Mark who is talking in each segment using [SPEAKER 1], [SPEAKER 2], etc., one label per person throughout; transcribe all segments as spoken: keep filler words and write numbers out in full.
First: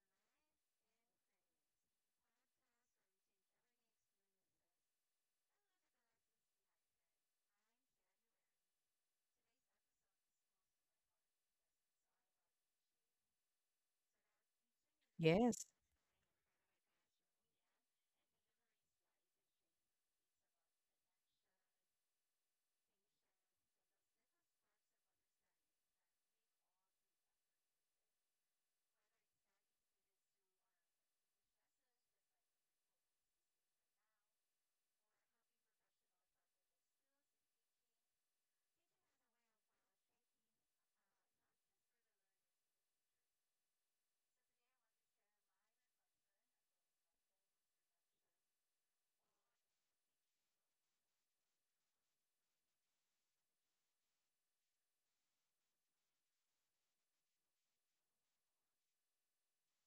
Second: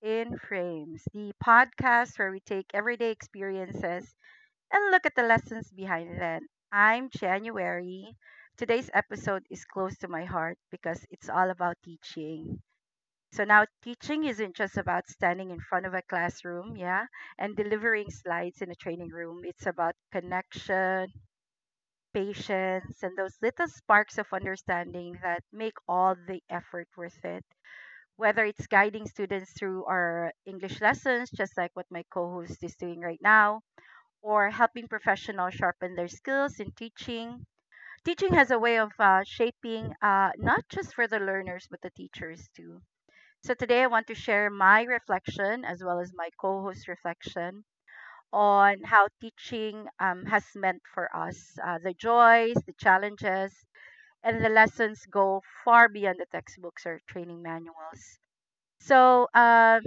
[SPEAKER 1] in Frames, the podcast where we take everyday experiences and look at the lessons behind them. I'm January. Today's episode is close to my heart because it's all about teaching. So now teaching isn't just about standing in
[SPEAKER 2] Yes.
[SPEAKER 1] front of a classroom, yeah, and delivering slides in a training room. It's about connection, patience, and those little sparks of understanding that make all the effort worth it, whether it's guiding students through our English lessons, just like what my co host is doing right now, or helping professionals sharpen their skills in teaching. Teaching has a way of uh, shaping, uh, not just for the learners, but the teachers too. So today I want to share my reflection as well as my co host reflection on how teaching um, has meant for us. Uh, the joys, the challenges, and the lessons go far beyond the textbooks or training manuals. So, um,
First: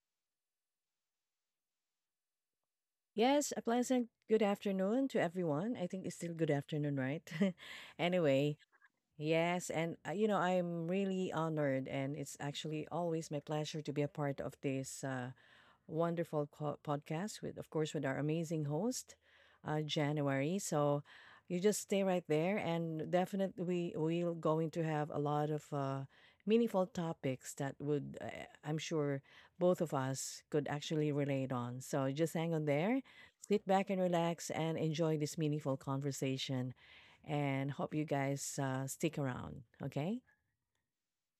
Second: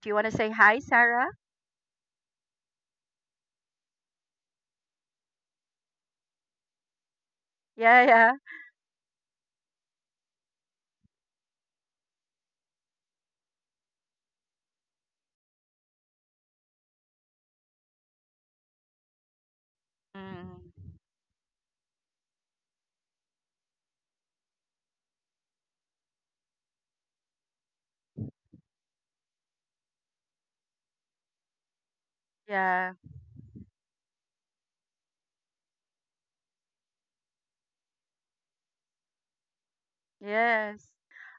[SPEAKER 1] do you want to say hi, Sarah?
[SPEAKER 2] Yes, a pleasant good afternoon to everyone. I think it's still good afternoon, right?
[SPEAKER 1] Yeah, yeah.
[SPEAKER 2] Anyway, yes, and uh, you know, I'm really honored and it's actually always my pleasure to be a part of this uh wonderful co- podcast with, of course, with our amazing host, uh, January.
[SPEAKER 1] Mm,
[SPEAKER 2] So you just stay right there, and definitely we we're going to have a lot of uh, meaningful topics that would, uh, I'm sure, both of us could actually relate on. So just hang on
[SPEAKER 1] yeah,
[SPEAKER 2] there, sit back and relax, and enjoy this meaningful conversation. And hope you guys uh, stick around. Okay.
[SPEAKER 1] yes.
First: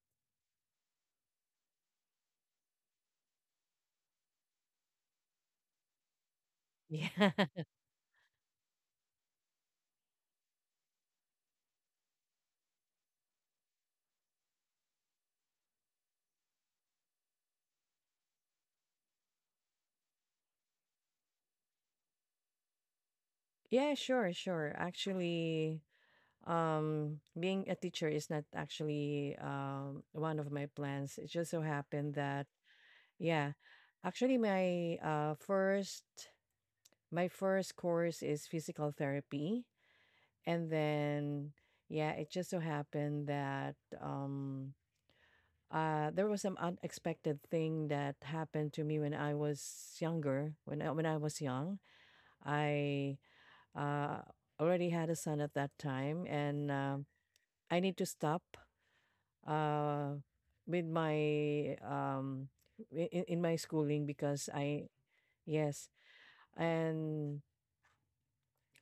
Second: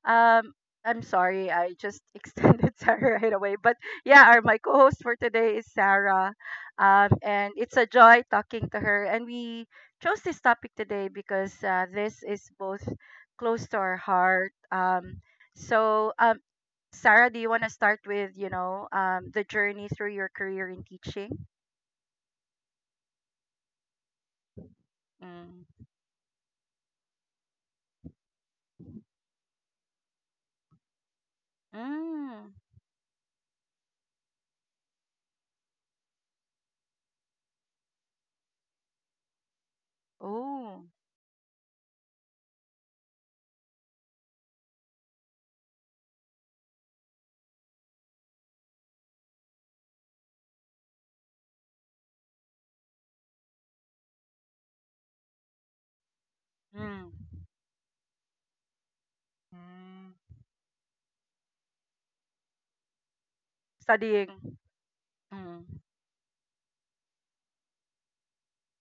[SPEAKER 1] Um, I'm sorry, I just extended Sarah right away. But yeah, our my co-host for today is Sarah. Um, and
[SPEAKER 2] Yeah.
[SPEAKER 1] it's a joy talking to her. And we chose this topic today because uh, this is both close to our heart. Um, so um, Sarah, do you want to start with, you know, um, the journey through your career in teaching?
[SPEAKER 2] Yeah, sure, sure. Actually,
[SPEAKER 1] Mm.
[SPEAKER 2] Um, being a teacher is not actually um one of my plans. It just so happened that
[SPEAKER 1] Mm.
[SPEAKER 2] yeah, actually my uh first my first course is physical therapy, and
[SPEAKER 1] Oh.
[SPEAKER 2] then yeah, it just so happened that um uh there was some unexpected thing that happened to me when I was younger. When I, when I was young, I uh already had a son at that time, and um
[SPEAKER 1] Mm.
[SPEAKER 2] I need to stop
[SPEAKER 1] Mm.
[SPEAKER 2] uh, with my um i- in, in my schooling because
[SPEAKER 1] Studying.
[SPEAKER 2] I
[SPEAKER 1] Mm.
[SPEAKER 2] yes and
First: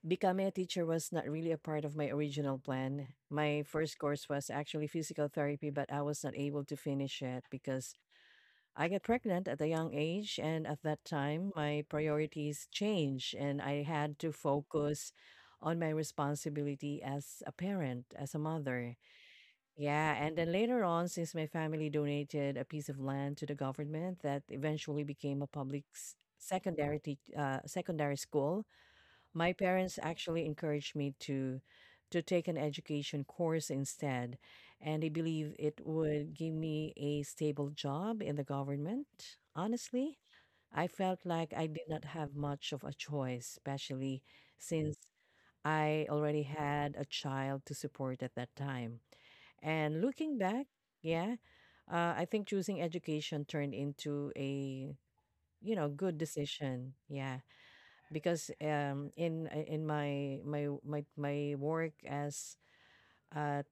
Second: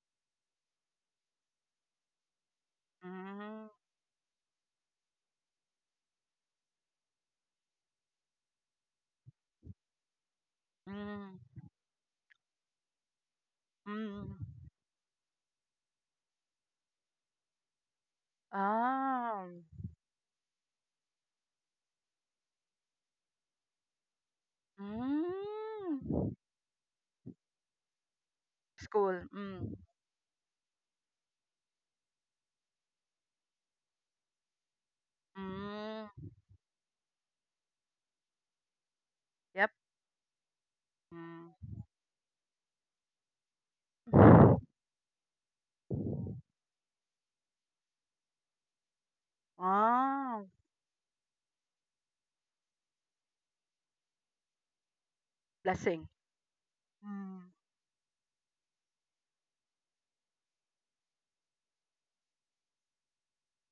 [SPEAKER 2] becoming a teacher was not really a part of my original plan. My
[SPEAKER 1] Mm.
[SPEAKER 2] first course was actually physical therapy, but I was not able to finish it because I got pregnant at a young age, and at that
[SPEAKER 1] Mm.
[SPEAKER 2] time my priorities changed, and I had to
[SPEAKER 1] Mm.
[SPEAKER 2] focus on my responsibility as a parent, as a mother.
[SPEAKER 1] Ah.
[SPEAKER 2] Yeah, and then later on, since my family donated a piece of land to the government that eventually became a public s-
[SPEAKER 1] Mm.
[SPEAKER 2] secondary tea- uh, secondary school,
[SPEAKER 1] School.
[SPEAKER 2] my
[SPEAKER 1] Mm.
[SPEAKER 2] parents actually encouraged me to to take an education course instead, and they believe it
[SPEAKER 1] Mm.
[SPEAKER 2] would give me a stable job in the government.
[SPEAKER 1] Yep.
[SPEAKER 2] Honestly, I felt
[SPEAKER 1] Mm.
[SPEAKER 2] like I did not have much of a choice, especially since I already had a child to support at that time. And looking
[SPEAKER 1] Wow.
[SPEAKER 2] back, yeah, uh, I think choosing education turned into a you know
[SPEAKER 1] Blessing.
[SPEAKER 2] good decision. Yeah,
[SPEAKER 1] Mm.
[SPEAKER 2] because um, in uh, in my my my my work as a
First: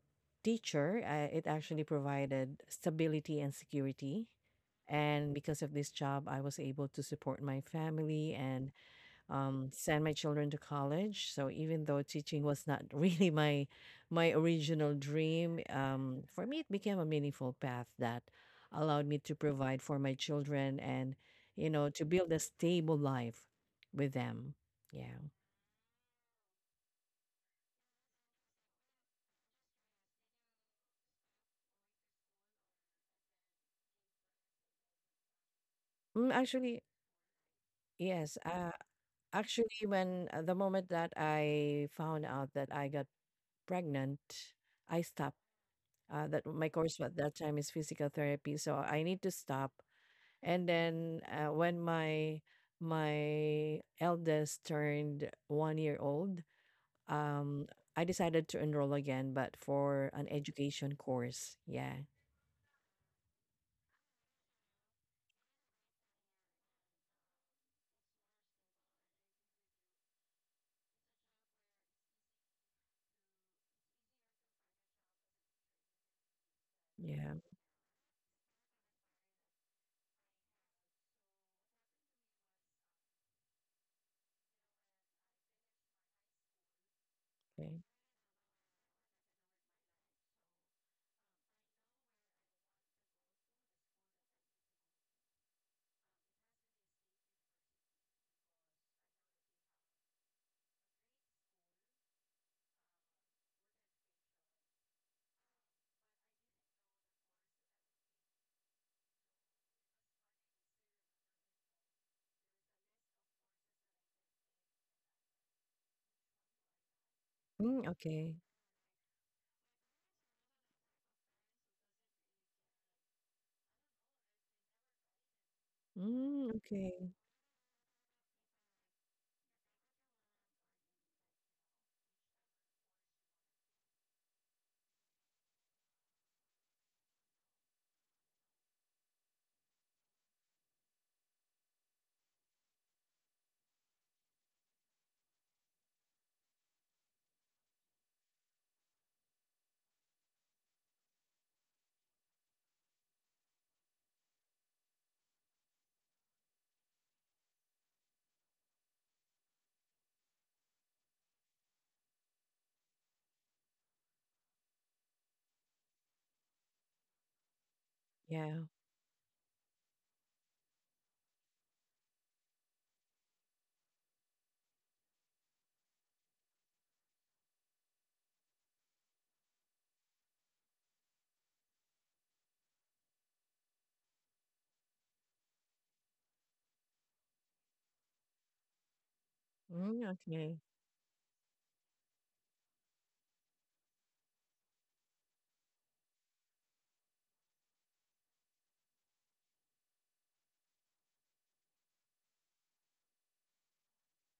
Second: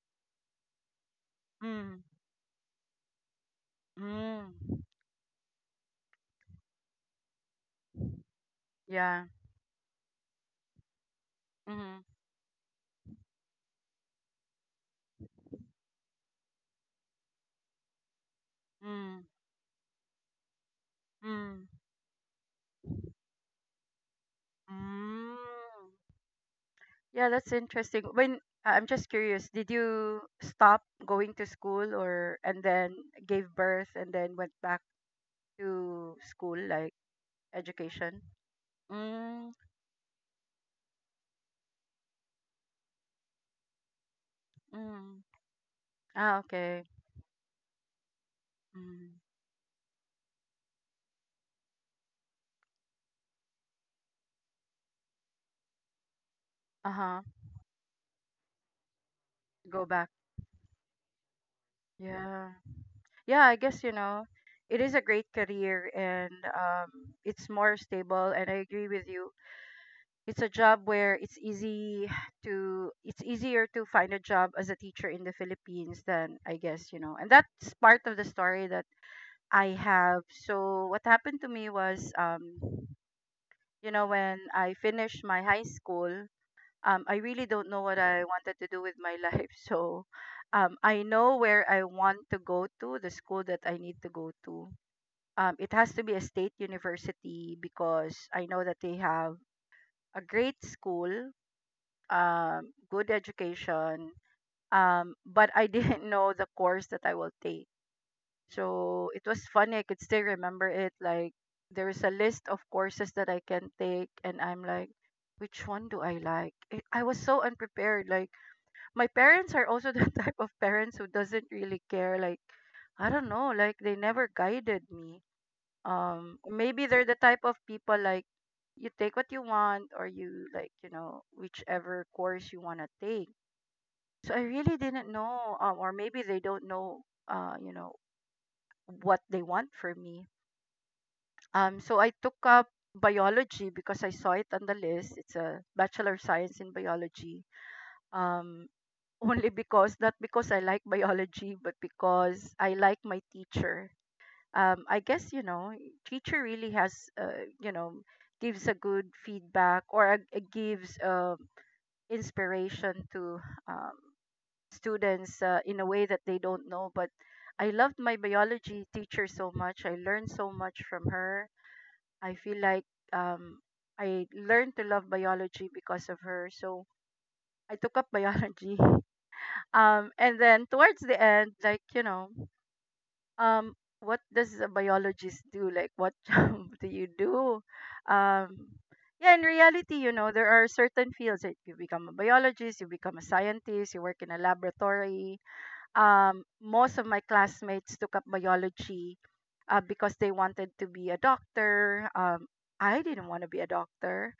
[SPEAKER 2] teacher, uh, it actually
[SPEAKER 1] Mm.
[SPEAKER 2] provided stability and security.
[SPEAKER 1] Mm.
[SPEAKER 2] And because of this job, I was able to support my family and
[SPEAKER 1] Yeah.
[SPEAKER 2] um, send my children to college. So even though
[SPEAKER 1] Mm.
[SPEAKER 2] teaching was not really my my original dream, um, for me it became a meaningful path that allowed me
[SPEAKER 1] Mm.
[SPEAKER 2] to provide for my children and
[SPEAKER 1] Mm.
[SPEAKER 2] you know to build a stable life with them. Yeah.
[SPEAKER 1] Mm. Yeah, that's interesting. When uh, I'm just curious, did you stop going to school or and then gave birth and then went back to
[SPEAKER 2] Mm,
[SPEAKER 1] school
[SPEAKER 2] actually,
[SPEAKER 1] like education?
[SPEAKER 2] yes. Uh,
[SPEAKER 1] Mm,
[SPEAKER 2] actually, when uh, the moment that I found out that I got pregnant, I
[SPEAKER 1] mm.
[SPEAKER 2] stopped. Uh,
[SPEAKER 1] Ah,
[SPEAKER 2] that my
[SPEAKER 1] okay.
[SPEAKER 2] course at that time is physical therapy, so I
[SPEAKER 1] Mm.
[SPEAKER 2] need to stop. And then uh, when my my eldest turned one year old,
[SPEAKER 1] Uh-huh.
[SPEAKER 2] um, I decided to enroll again, but
[SPEAKER 1] Go back.
[SPEAKER 2] for an education course. Yeah.
[SPEAKER 1] Yeah. Yeah, I guess, you know, it is a great career and um it's more stable, and I agree with you. It's a job where it's easy to it's easier to find a job as a teacher in the Philippines than, I guess, you know, and
[SPEAKER 2] Yeah.
[SPEAKER 1] that's part of the story that I have. So what happened to me was, um you know, when I finished my high school, um I really don't know
[SPEAKER 2] okay.
[SPEAKER 1] what I wanted to do with my life. So um I know where I want to go, to the school that I need to go to. Um it has to be a state university because I know that they have a great school, um, good education. Um, but I didn't know the course that I will take. So it was funny. I could still remember it. Like, there is a list of courses that I can take, and I'm like, which one do I like? It, I was so
[SPEAKER 2] Mm,
[SPEAKER 1] unprepared. Like,
[SPEAKER 2] okay.
[SPEAKER 1] my parents are also the type of parents who doesn't really care. Like, I don't know. Like, they never guided me. Um,
[SPEAKER 2] Mm,
[SPEAKER 1] maybe they're
[SPEAKER 2] okay.
[SPEAKER 1] the type of people like, you take what you want or you, like, you know, whichever course you want to take. So I really didn't know, um, or maybe they don't know, uh, you know, what they want for me. Um, so I took up biology because I saw it on the list. It's a Bachelor of Science in Biology. Um, only because, not because I like biology, but because I like my teacher. Um, I guess, you know, teacher really has, uh, you know, gives a good feedback, or a, a gives um inspiration to um, students, uh, in a way that they don't know. But I loved my
[SPEAKER 2] Yeah.
[SPEAKER 1] biology teacher so much. I learned so much from her. I feel like um, I learned to love biology because of her. So I took up biology. Um, and then towards the end, like, you know, um, what does a biologist do? Like, what job do you do? Um, yeah, in reality,
[SPEAKER 2] Mm,
[SPEAKER 1] you know, there
[SPEAKER 2] okay.
[SPEAKER 1] are certain fields that you become a biologist, you become a scientist, you work in a laboratory. Um, most of my classmates took up biology uh, because they wanted to be a doctor. Um, I didn't want to be a doctor.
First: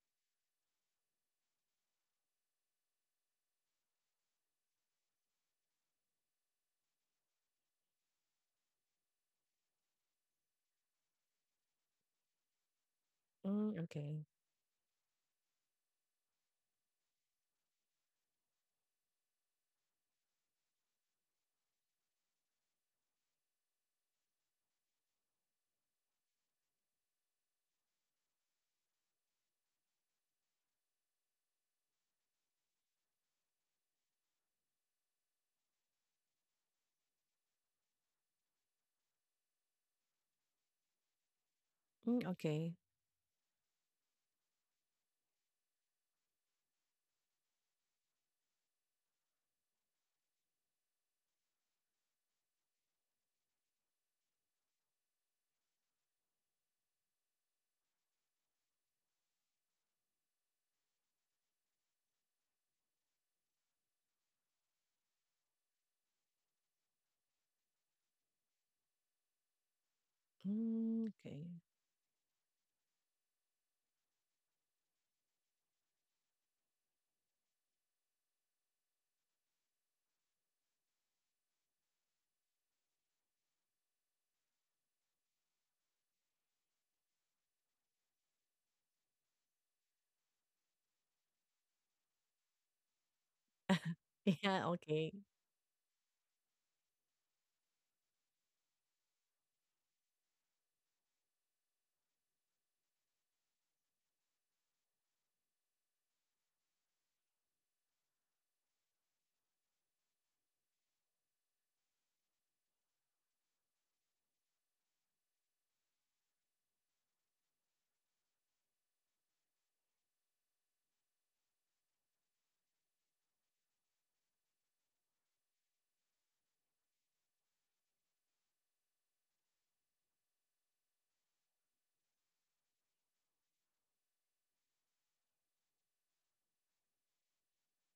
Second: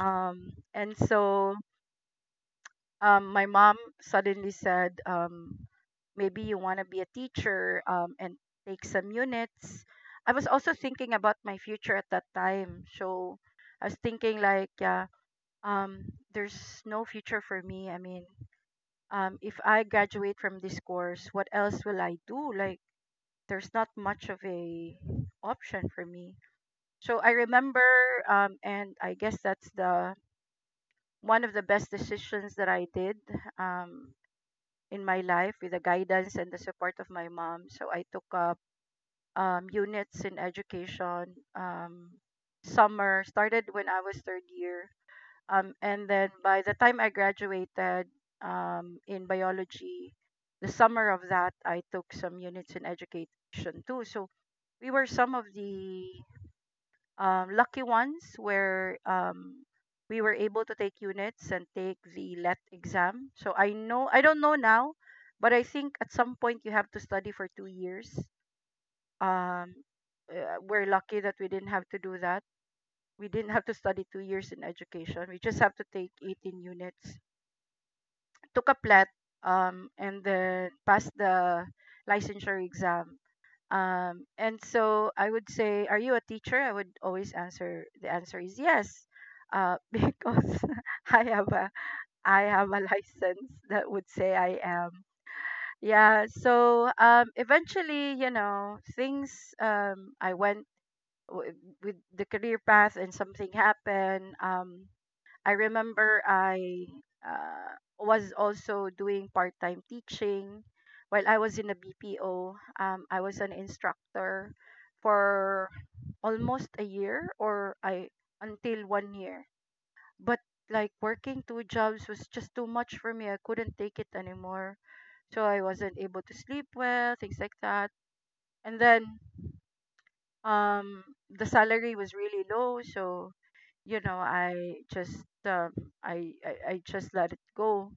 [SPEAKER 1] Um, and so um, my mom suddenly said, um, maybe you want to be a teacher um, and take some units. I was also thinking about my future at that time. So
[SPEAKER 2] Mm,
[SPEAKER 1] I was
[SPEAKER 2] okay.
[SPEAKER 1] thinking, like, yeah, um, there's no future for me. I mean, um, if I graduate from this course, what else will I do? Like, there's not much of a option for me. So I remember, um, and I guess that's the one of the best decisions that I did um, in my life, with the guidance and the support of my mom. So I took up um, units in education. Um,
[SPEAKER 2] Mm, okay.
[SPEAKER 1] summer started when I was third year, um, and then by the time I graduated, um, in biology, the summer of that I took some units in education too. So we were some of the um, lucky ones where um, we were able to take units and take the let exam. so i know I don't know now, but I think at some point you have to study for two years. um, uh, we're
[SPEAKER 2] Mm,
[SPEAKER 1] lucky that
[SPEAKER 2] okay.
[SPEAKER 1] we didn't have to do that. We didn't have to study two years in education. We just have to take eighteen units, took a plat, um, and then passed the licensure exam. Um, and so I would say, "Are you a teacher?" I would always answer, the answer is yes, uh, because I have a I have a license that would say I
[SPEAKER 2] Yeah.
[SPEAKER 1] am.
[SPEAKER 2] Okay.
[SPEAKER 1] Yeah. So um, eventually, you know, things, um, I went w- with the career path, and something happened. Um, I remember I uh, was also doing part time teaching while I was in a B P O. Um, I was an instructor for almost a year or I until one year. But like, working two jobs was just too much for me. I couldn't take it anymore. So I wasn't able to sleep well, things like that. And then um the salary was really low. So you know, i just um, I, I I just let it go.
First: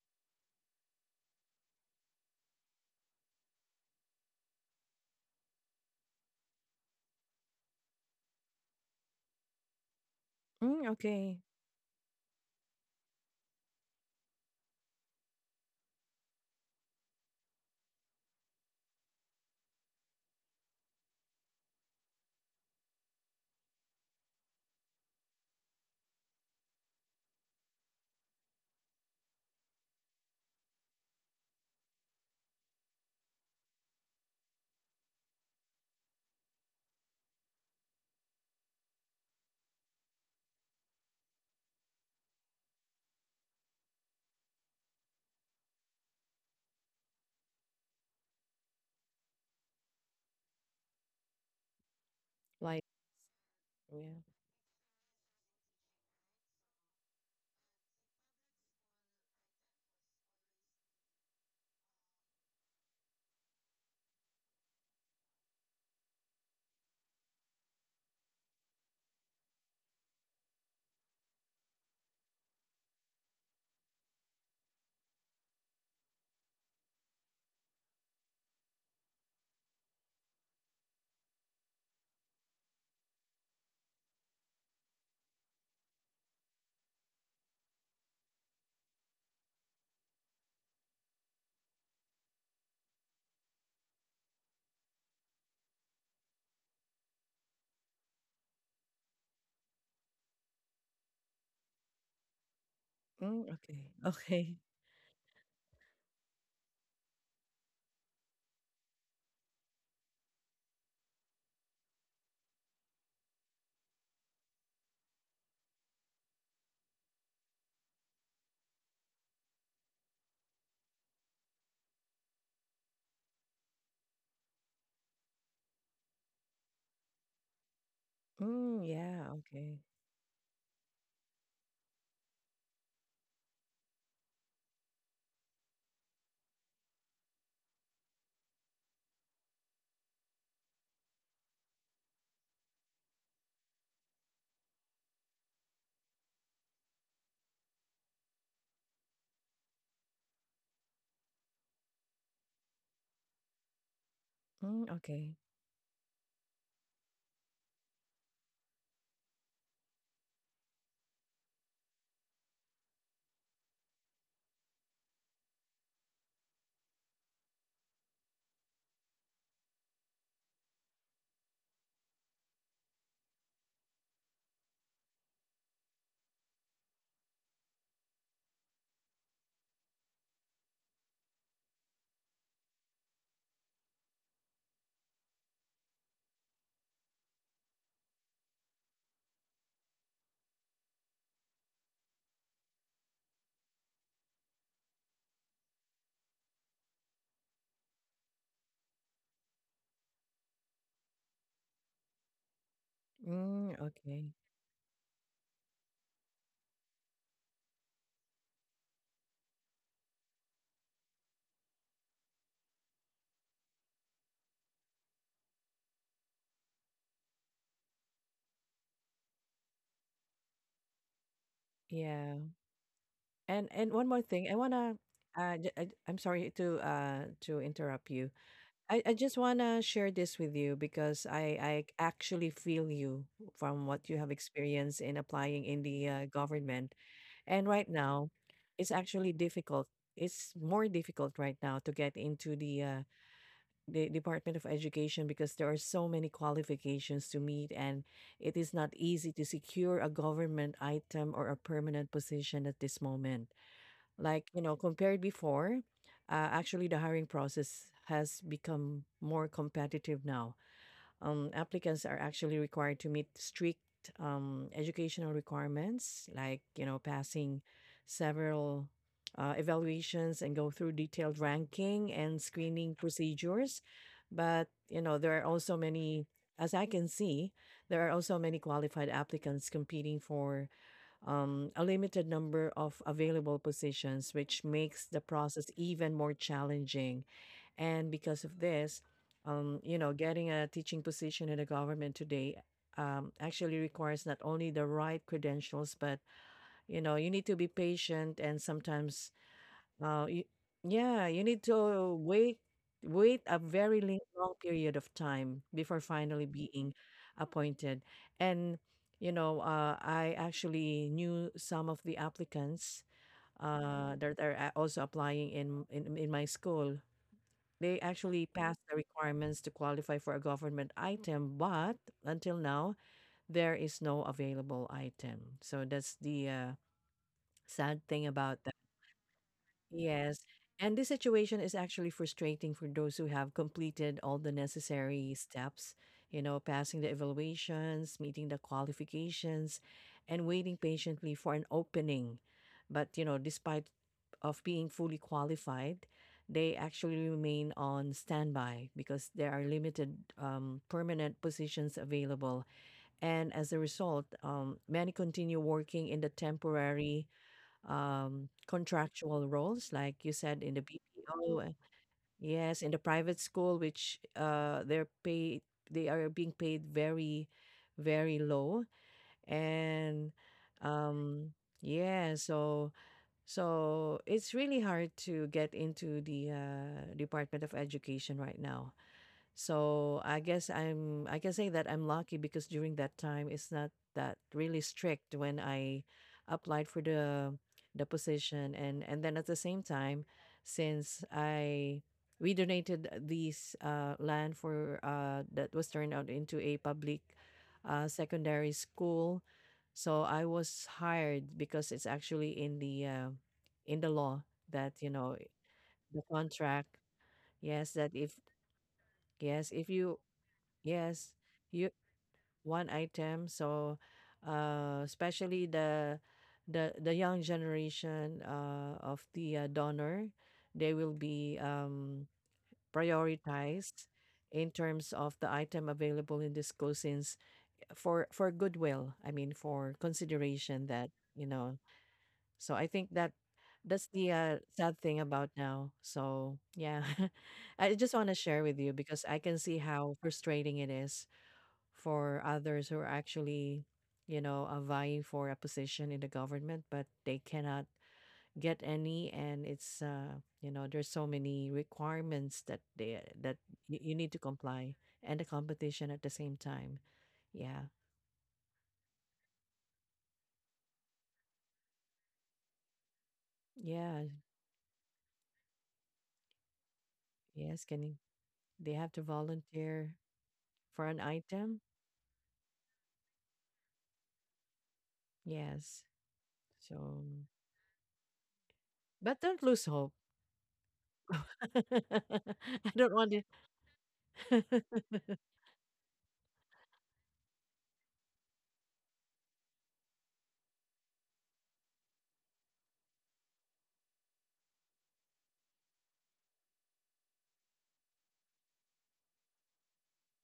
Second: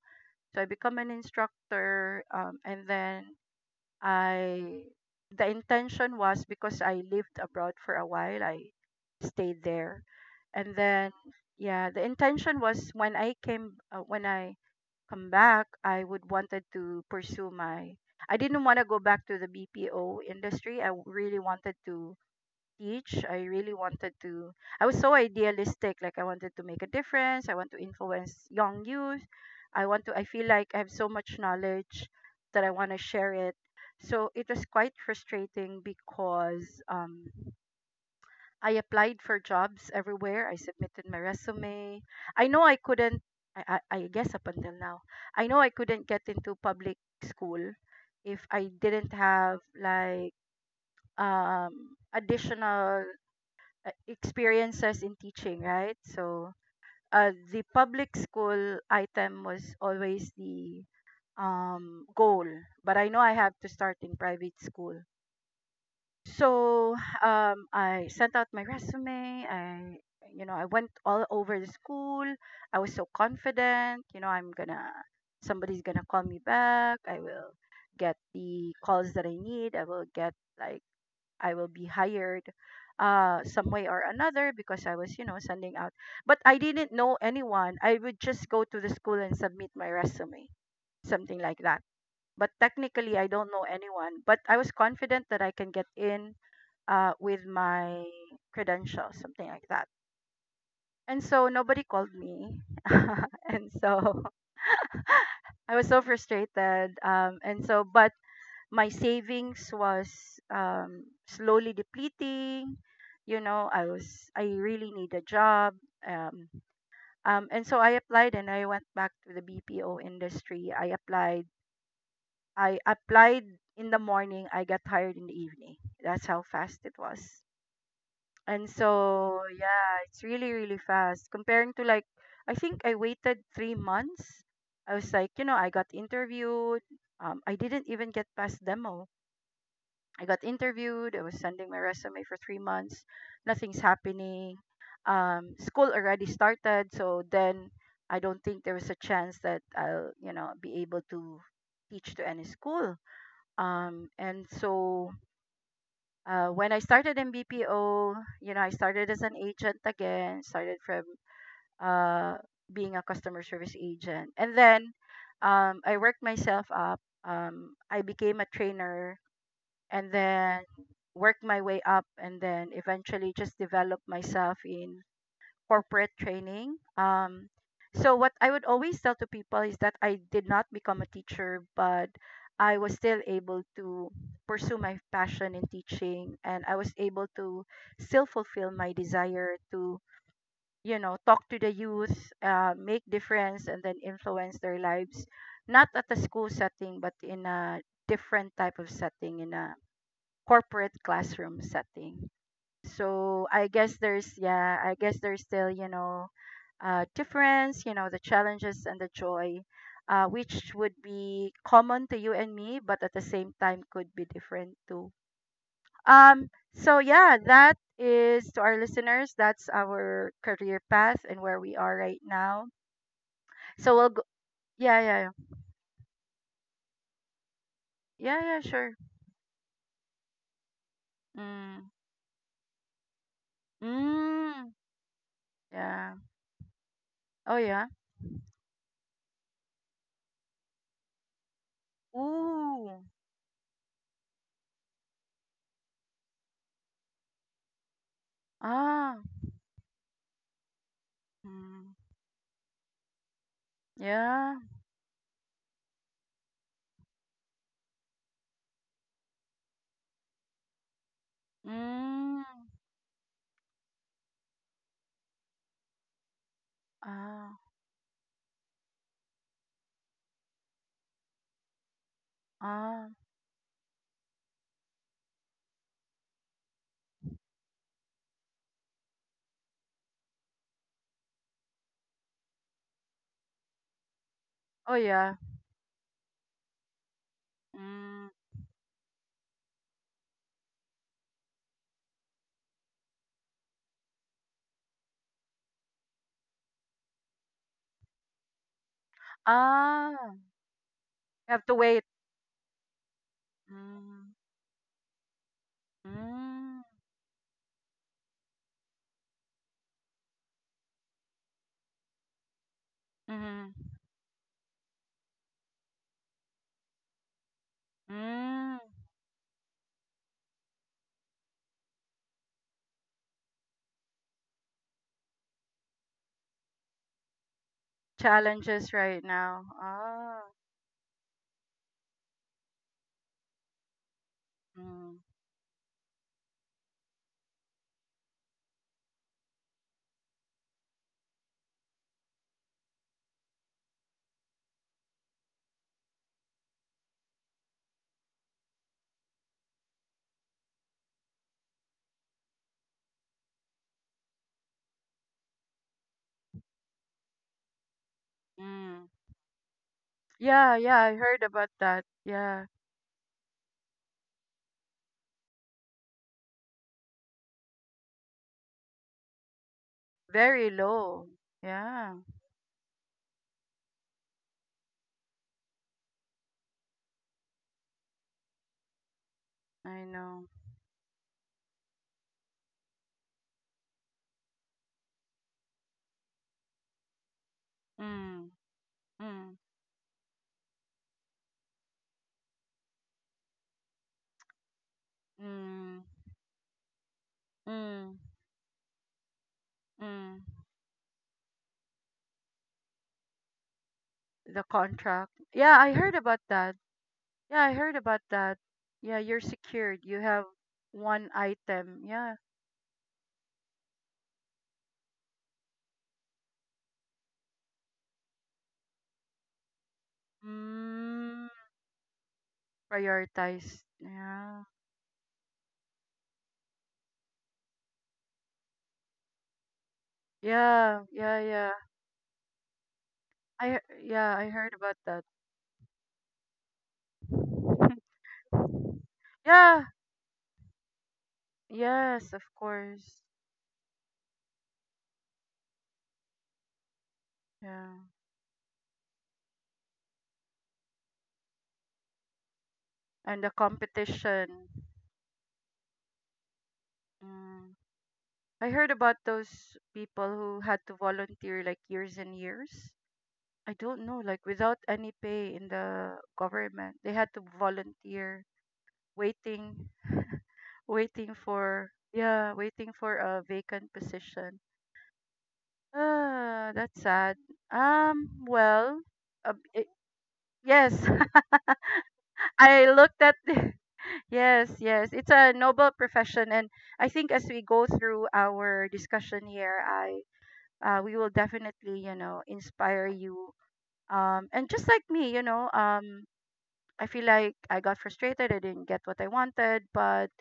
[SPEAKER 1] So I become an instructor, um, and then I the intention was because I lived abroad for a while, I stayed there. And
[SPEAKER 2] Mm,
[SPEAKER 1] then
[SPEAKER 2] okay.
[SPEAKER 1] yeah, the intention was when I came uh, when I come back, I would wanted to pursue my, I didn't want to go back to the bpo industry. I really wanted to teach. I really wanted to, I was so idealistic. Like, I wanted to make a difference. I want to influence young youth. I want to, I feel like I have so much knowledge that I want to share it. So it was quite frustrating because, um, I applied for jobs everywhere. I submitted my resume. I know I couldn't, I, I, I guess up until now, I know I couldn't get into public school if I didn't have like um
[SPEAKER 2] Like,
[SPEAKER 1] additional uh,
[SPEAKER 2] yeah.
[SPEAKER 1] experiences in teaching, right? So uh, the public school item was always the um, goal, but I know I have to start in private school. So um, I sent out my resume. I You know, I went all over the school. I was so confident. You know I'm gonna Somebody's gonna call me back. I will get the calls that I need. I will get like I will be hired uh some way or another because I was, you know, sending out. But I didn't know anyone. I would just go to the school and submit my resume, something like that. But technically I don't know anyone, but I was confident that I can get in uh with my credentials, something like that. And so nobody called me.
[SPEAKER 2] Mm,
[SPEAKER 1] and
[SPEAKER 2] okay.
[SPEAKER 1] so
[SPEAKER 2] Okay.
[SPEAKER 1] I was so frustrated. Um, and so, but my savings was um, slowly depleting. You know, I was I really need a job. Um, um, and so I applied and I went back to the B P O industry. I applied. I applied in the morning. I got hired in the evening. That's how fast it was. And
[SPEAKER 2] Mm, yeah.
[SPEAKER 1] so
[SPEAKER 2] Okay.
[SPEAKER 1] yeah, it's really really fast comparing to, like, I think I waited three months. I was like, you know, I got interviewed. Um, I didn't even get past demo I got interviewed. I was sending my resume for three months. Nothing's happening. Um, school already started, so then I don't think there was a chance that I'll, you know, be able to teach to any school. Um, and
[SPEAKER 2] Mm,
[SPEAKER 1] so
[SPEAKER 2] okay.
[SPEAKER 1] uh, When I started in B P O, you know, I started as an agent again. Started from uh, being a customer service agent, and then um, I worked myself up. Um, I became a trainer and then work my way up, and then eventually just develop myself in corporate training. Um, so what I would always tell to people is that I did not become a teacher, but I was still able to pursue my passion in teaching and I was able to still fulfill my desire to, you know, talk to the youth, uh, make difference and then influence their lives, not at the school setting, but in a different type of setting in a corporate classroom setting. So I
[SPEAKER 2] Mm,
[SPEAKER 1] guess
[SPEAKER 2] okay.
[SPEAKER 1] there's yeah, I guess there's still you know, uh, difference. You know the challenges and the joy, uh, which would be common to you and me, but at the same time could be different too. Um. So yeah, that is to our listeners. That's our career path and where we are right
[SPEAKER 2] Yeah,
[SPEAKER 1] now.
[SPEAKER 2] and and
[SPEAKER 1] So
[SPEAKER 2] one
[SPEAKER 1] we'll
[SPEAKER 2] more
[SPEAKER 1] go.
[SPEAKER 2] thing, I wanna,
[SPEAKER 1] Yeah, yeah,
[SPEAKER 2] uh, j- I am sorry to uh to interrupt you.
[SPEAKER 1] yeah, yeah, yeah, sure.
[SPEAKER 2] I, I just wanna share this with you because I I
[SPEAKER 1] Mm.
[SPEAKER 2] actually feel you from what you have
[SPEAKER 1] Mm.
[SPEAKER 2] experienced in applying in the
[SPEAKER 1] Yeah.
[SPEAKER 2] uh, government,
[SPEAKER 1] Oh
[SPEAKER 2] and
[SPEAKER 1] yeah.
[SPEAKER 2] right now, it's actually difficult. It's more difficult right now to get into the uh,
[SPEAKER 1] Ooh.
[SPEAKER 2] the Department of Education because there are so many qualifications to meet, and it is not
[SPEAKER 1] Ah.
[SPEAKER 2] easy to secure a government item or a
[SPEAKER 1] Mm.
[SPEAKER 2] permanent position at this moment. Like,
[SPEAKER 1] Yeah.
[SPEAKER 2] you know, compared before, uh, actually the hiring process has become more competitive now. Um, applicants are
[SPEAKER 1] Mm.
[SPEAKER 2] actually required to meet strict um, educational requirements, like, you know,
[SPEAKER 1] Ah,
[SPEAKER 2] passing several uh, evaluations and go through detailed ranking and screening
[SPEAKER 1] ah.
[SPEAKER 2] procedures. But, you know, there are also many, as I can see, there are also many qualified applicants competing for um, a limited number of available positions, which
[SPEAKER 1] Oh,
[SPEAKER 2] makes the
[SPEAKER 1] yeah.
[SPEAKER 2] process even more challenging. And
[SPEAKER 1] Mm.
[SPEAKER 2] because of this, um, you know, getting a teaching position in the government today um, actually requires not only the right credentials, but you know, you need to be patient and sometimes
[SPEAKER 1] Ah,
[SPEAKER 2] uh, y yeah, you
[SPEAKER 1] you
[SPEAKER 2] need
[SPEAKER 1] have to
[SPEAKER 2] to
[SPEAKER 1] wait.
[SPEAKER 2] wait wait a very li-
[SPEAKER 1] Mm.
[SPEAKER 2] long period of time before finally
[SPEAKER 1] Mm.
[SPEAKER 2] being appointed. And you know, uh, I actually knew some of the applicants
[SPEAKER 1] Mm.
[SPEAKER 2] uh, that are a- also applying in, in in my school. They actually
[SPEAKER 1] Mm.
[SPEAKER 2] passed the requirements to qualify for a government item, but until now, there is no available item. So that's the uh, sad thing about that.
[SPEAKER 1] Challenges right now.
[SPEAKER 2] Yes.
[SPEAKER 1] Ah.
[SPEAKER 2] And this situation is actually frustrating for those who have completed all the
[SPEAKER 1] Mm.
[SPEAKER 2] necessary steps, you know, passing the evaluations, meeting the qualifications, and waiting patiently for an opening. But, you know, despite of being fully qualified, they actually remain on standby because there are limited um, permanent positions available. And as a result, um, many continue working in the temporary um,
[SPEAKER 1] Mm.
[SPEAKER 2] contractual roles, like you said in
[SPEAKER 1] Yeah,
[SPEAKER 2] the
[SPEAKER 1] yeah, I heard
[SPEAKER 2] B P O.
[SPEAKER 1] about
[SPEAKER 2] uh,
[SPEAKER 1] that. Yeah.
[SPEAKER 2] Yes, in the private school, which uh, they're paid, they are being paid very, very low. And
[SPEAKER 1] Very low.
[SPEAKER 2] um,
[SPEAKER 1] Yeah,
[SPEAKER 2] yeah, so so it's really hard to get into the uh, Department of Education right now.
[SPEAKER 1] I
[SPEAKER 2] So I
[SPEAKER 1] know.
[SPEAKER 2] guess I'm I can say that I'm lucky because during that time it's not that really strict when I applied for the the
[SPEAKER 1] Mm.
[SPEAKER 2] position and and then at the
[SPEAKER 1] Mm.
[SPEAKER 2] same time since I we donated these uh, land for uh, that was
[SPEAKER 1] Mm.
[SPEAKER 2] turned out into a public uh,
[SPEAKER 1] Mm.
[SPEAKER 2] secondary school, so
[SPEAKER 1] Mm.
[SPEAKER 2] I was hired because it's actually in the uh, in the law,
[SPEAKER 1] The
[SPEAKER 2] that you know
[SPEAKER 1] contract. Yeah, I heard
[SPEAKER 2] the
[SPEAKER 1] about that.
[SPEAKER 2] contract,
[SPEAKER 1] Yeah, I
[SPEAKER 2] yes,
[SPEAKER 1] heard
[SPEAKER 2] that
[SPEAKER 1] about
[SPEAKER 2] if,
[SPEAKER 1] that. Yeah, you're
[SPEAKER 2] yes, if
[SPEAKER 1] secured.
[SPEAKER 2] you,
[SPEAKER 1] You have one
[SPEAKER 2] yes, you,
[SPEAKER 1] item. Yeah.
[SPEAKER 2] one item. So, uh, especially the the the young generation uh, of the uh, donor, they will
[SPEAKER 1] Mm,
[SPEAKER 2] be um,
[SPEAKER 1] prioritized.
[SPEAKER 2] prioritized
[SPEAKER 1] Yeah.
[SPEAKER 2] in terms of the item available in this school since eh, for for goodwill. I mean, for consideration,
[SPEAKER 1] Yeah,
[SPEAKER 2] that
[SPEAKER 1] yeah,
[SPEAKER 2] you
[SPEAKER 1] yeah.
[SPEAKER 2] know. So I think that
[SPEAKER 1] I
[SPEAKER 2] that's
[SPEAKER 1] he-
[SPEAKER 2] the
[SPEAKER 1] yeah, I
[SPEAKER 2] uh,
[SPEAKER 1] heard about
[SPEAKER 2] sad thing
[SPEAKER 1] that.
[SPEAKER 2] about now. So yeah, I just want to share with you because I can see
[SPEAKER 1] Yeah.
[SPEAKER 2] how frustrating it is
[SPEAKER 1] Yes, of
[SPEAKER 2] for others who are
[SPEAKER 1] course.
[SPEAKER 2] actually, you know, uh, vying for a position in the government, but they cannot
[SPEAKER 1] Yeah.
[SPEAKER 2] get any. And it's, uh, you know, there's so many requirements that they
[SPEAKER 1] And the
[SPEAKER 2] that y- you need to
[SPEAKER 1] competition.
[SPEAKER 2] comply, and the competition at the same time.
[SPEAKER 1] Mm.
[SPEAKER 2] Yeah,
[SPEAKER 1] I heard about those people who had to volunteer like years and years. I don't know,
[SPEAKER 2] yeah,
[SPEAKER 1] like without any pay in the government. They had to
[SPEAKER 2] yes. Can you,
[SPEAKER 1] volunteer
[SPEAKER 2] they have to
[SPEAKER 1] waiting
[SPEAKER 2] volunteer for an
[SPEAKER 1] waiting
[SPEAKER 2] item?
[SPEAKER 1] for yeah waiting for a vacant position.
[SPEAKER 2] Yes.
[SPEAKER 1] Ah, that's
[SPEAKER 2] So,
[SPEAKER 1] sad. um well
[SPEAKER 2] but
[SPEAKER 1] uh,
[SPEAKER 2] don't lose
[SPEAKER 1] it,
[SPEAKER 2] hope.
[SPEAKER 1] yes. I
[SPEAKER 2] I don't
[SPEAKER 1] looked
[SPEAKER 2] want
[SPEAKER 1] at
[SPEAKER 2] to.
[SPEAKER 1] the, yes, yes, it's a noble profession and I think as we go through our discussion here, I uh, we will definitely you know inspire you, um and just like me, you know um I feel like I got frustrated. I didn't get what I wanted, but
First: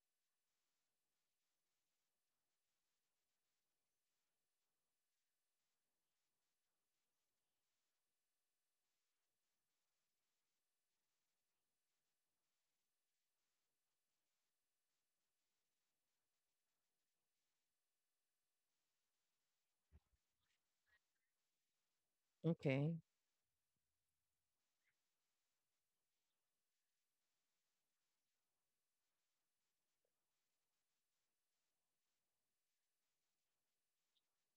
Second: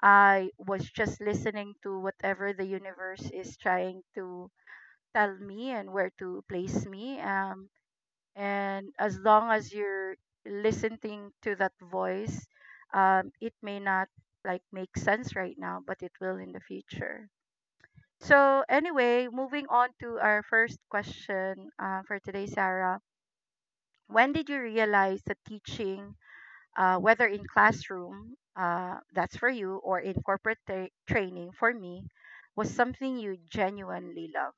[SPEAKER 1] I was just listening to whatever the universe is trying to tell me and where to place me. Um, and as long as you're listening to that voice, um, it may not like make sense right now, but it will in the future. So anyway, moving on to our first question uh, for today,
[SPEAKER 2] Okay.
[SPEAKER 1] Sarah. When did you realize that teaching uh, whether in classroom, uh, that's for you, or in corporate tra- training, for me, was something you genuinely love?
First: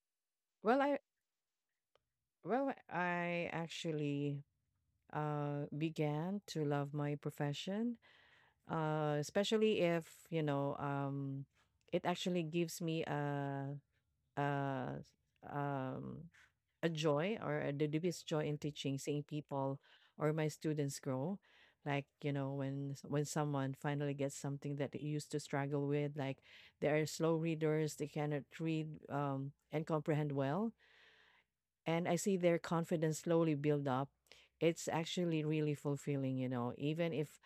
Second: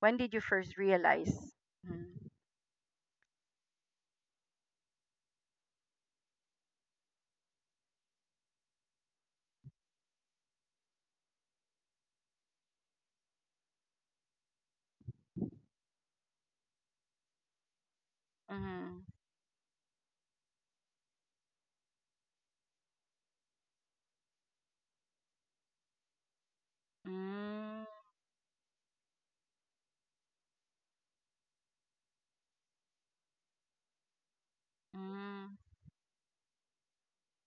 [SPEAKER 1] When did you first
[SPEAKER 2] Well, I
[SPEAKER 1] realize? Mm,
[SPEAKER 2] Well, I actually uh began to love my profession, uh especially if, you know, um it actually gives me a a um a joy or a, the deepest joy in teaching,
[SPEAKER 1] mhm,
[SPEAKER 2] seeing people or my students grow. Like, you know, when s- when someone finally gets something that they used to struggle with, like they are slow
[SPEAKER 1] mm,
[SPEAKER 2] readers, they cannot read um and comprehend well, and I see their confidence slowly build up. It's actually
[SPEAKER 1] mm,
[SPEAKER 2] really fulfilling, you know, even if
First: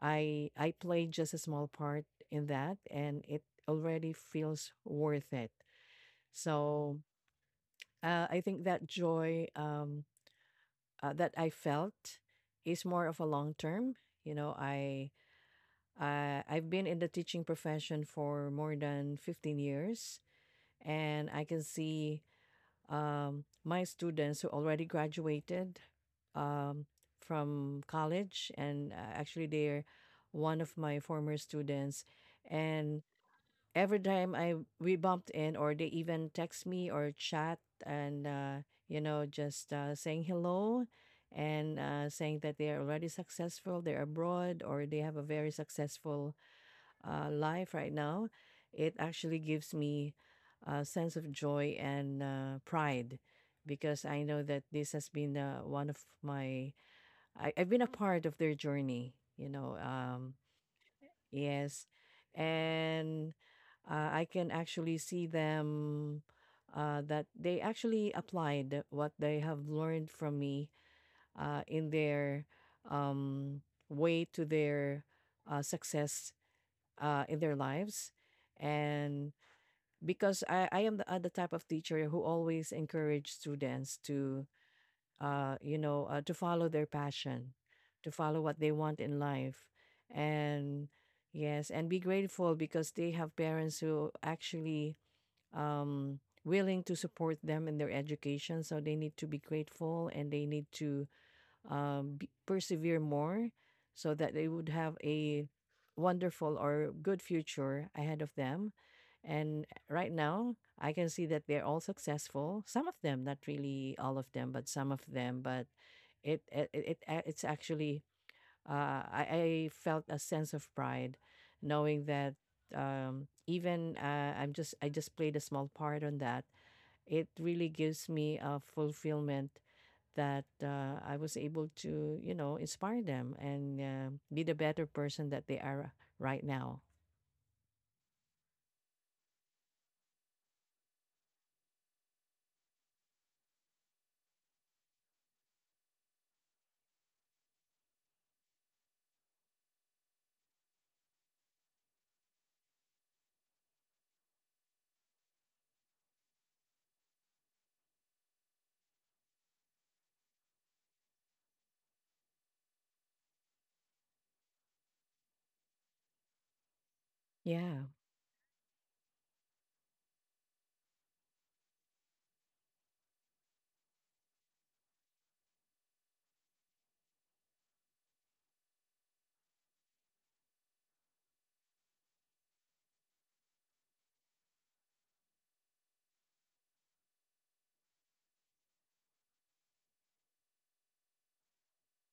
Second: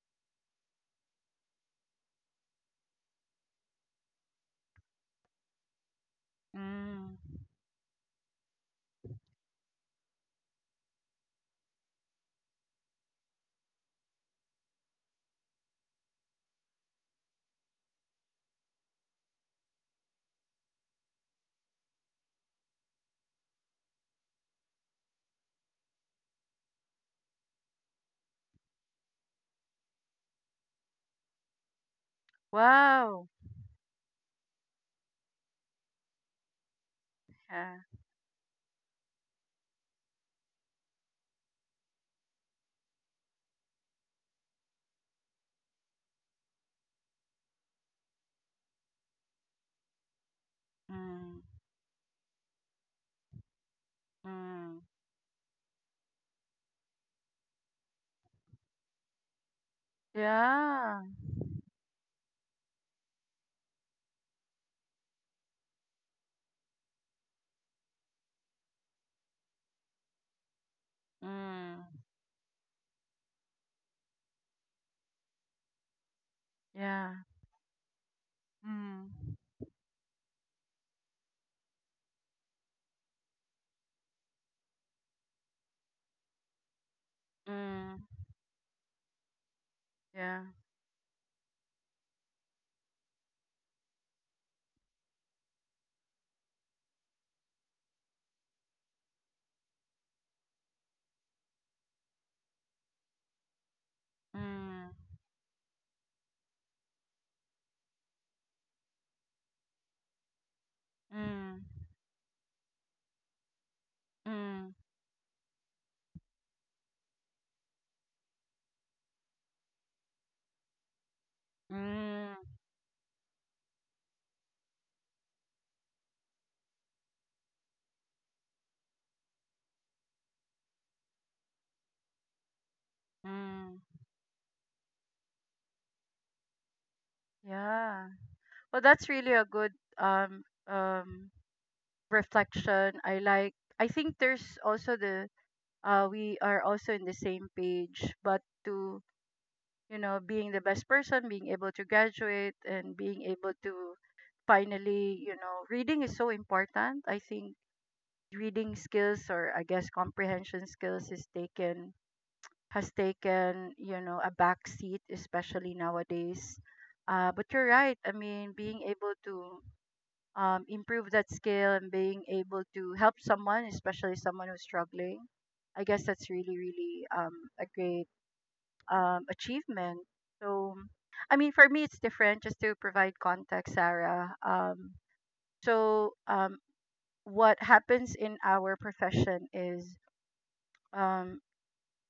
[SPEAKER 2] I I play just a small part in that, and it already feels worth it. So
[SPEAKER 1] mm.
[SPEAKER 2] uh, I think that joy, um, uh, that I felt, is more of a long term. You know, I uh, I've been in the teaching profession for more than fifteen years, and I can see um, my students who already graduated, um, from college, and uh, actually they're one of my former students. And
[SPEAKER 1] Wow.
[SPEAKER 2] every time I we bumped in, or they even text me or chat,
[SPEAKER 1] Yeah.
[SPEAKER 2] and uh, you know just uh, saying hello, and uh, saying that they are already successful, they're abroad, or they have a very successful uh, life right now, it actually gives me a sense of
[SPEAKER 1] Mm,
[SPEAKER 2] joy and uh, pride because I know that
[SPEAKER 1] mm.
[SPEAKER 2] this has been uh, one of my, I, I've been a part of their journey, you know. Um,
[SPEAKER 1] Yeah.
[SPEAKER 2] yes. And uh, I can actually see them, uh, that they actually applied what they have learned from me uh,
[SPEAKER 1] Mm,
[SPEAKER 2] in their um, way to their uh, success
[SPEAKER 1] yeah.
[SPEAKER 2] uh, in their lives.
[SPEAKER 1] Mm,
[SPEAKER 2] And because I, I am the, uh, the type of teacher who always encourage students to, uh, you know, uh, to follow their passion, to
[SPEAKER 1] mm,
[SPEAKER 2] follow what they want in life.
[SPEAKER 1] yeah.
[SPEAKER 2] And yes, and be grateful because they have parents who actually um, willing to support them in their education. So they need to be grateful, and they need to um, b- persevere more so that they would
[SPEAKER 1] Mm,
[SPEAKER 2] have a wonderful or good future ahead of them. And right now, I can see that
[SPEAKER 1] mm,
[SPEAKER 2] they're all successful. Some of them, not really all of them, but
[SPEAKER 1] mm,
[SPEAKER 2] some of them. But it it, it it- uh, it's actually, uh, I, I felt a sense of pride knowing that
[SPEAKER 1] mm,
[SPEAKER 2] um, even uh, I'm just I just played a small part on that. It really gives me a fulfillment that uh, I was able to, you know, inspire them and
[SPEAKER 1] mm.
[SPEAKER 2] uh, be the better person that they are right now.
[SPEAKER 1] Yeah. Well, that's really a good um um reflection. I like. I think there's also the uh we are also in the same page, but to you know being the best person, being able to graduate, and being able to finally you know reading is so important. I think reading skills or I guess comprehension skills is taken has taken you know a back seat, especially nowadays. Uh, but you're
[SPEAKER 2] Yeah.
[SPEAKER 1] right. I mean, being able to um, improve that skill and being able to help someone, especially someone who's struggling. I guess that's really, really um, a great um, achievement. So, I mean, for me, it's different just to provide context, Sarah. Um, so, um, what happens in our profession is um,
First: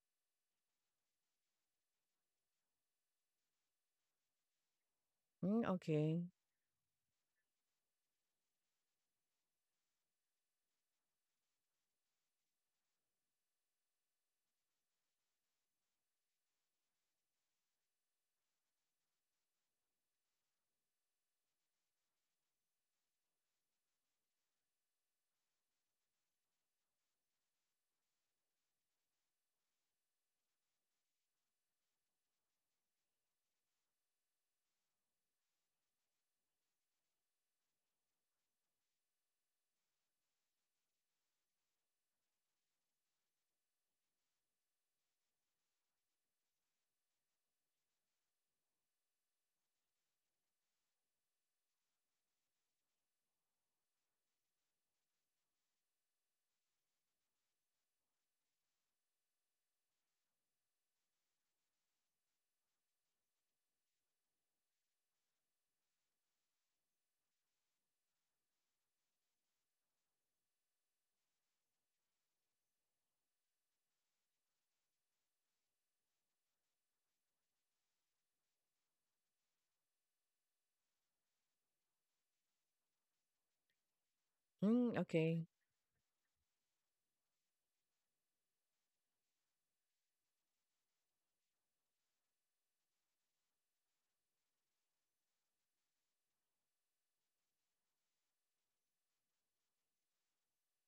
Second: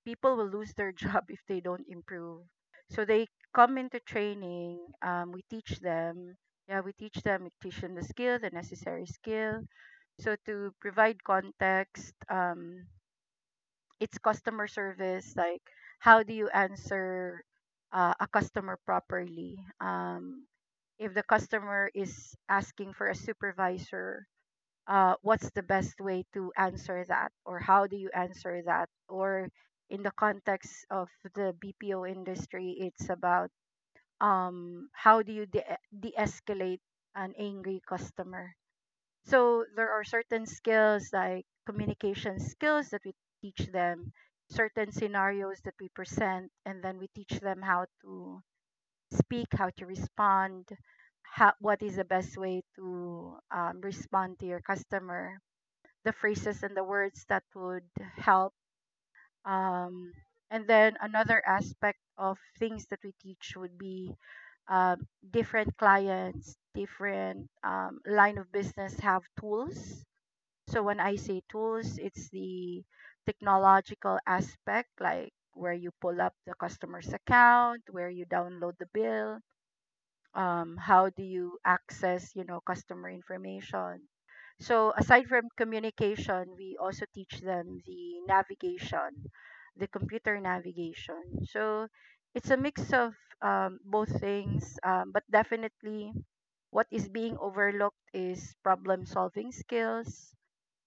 [SPEAKER 1] people will lose their job if they don't improve. So they come into training. Um, we
[SPEAKER 2] Mm,
[SPEAKER 1] teach
[SPEAKER 2] okay.
[SPEAKER 1] them. Yeah, we teach them. We teach them the skill, the necessary skill. So to provide context, um, it's customer service. Like, how do you answer uh, a customer properly? Um, if the customer is asking for a supervisor, uh, what's the best way to answer that or how do you answer that or in the context of the bpo industry it's about um, how do you de- de-escalate an angry customer. So there are certain skills like communication skills that we teach them, certain scenarios that we present and then we teach them how to speak, how to respond, how, what is the best way to um, respond to your customer, the phrases and the words that would help. Um, and then another aspect of things that we teach would be um, different clients, different um, line of business have tools. So when I say tools, it's the technological aspect, like where you pull up the customer's account, where you download the bill, um, how do you access you know customer information. So
[SPEAKER 2] Mm,
[SPEAKER 1] aside
[SPEAKER 2] okay.
[SPEAKER 1] from communication we also teach them the navigation, the computer navigation. So it's a mix of um, both things, um, but definitely what is being overlooked is problem solving skills.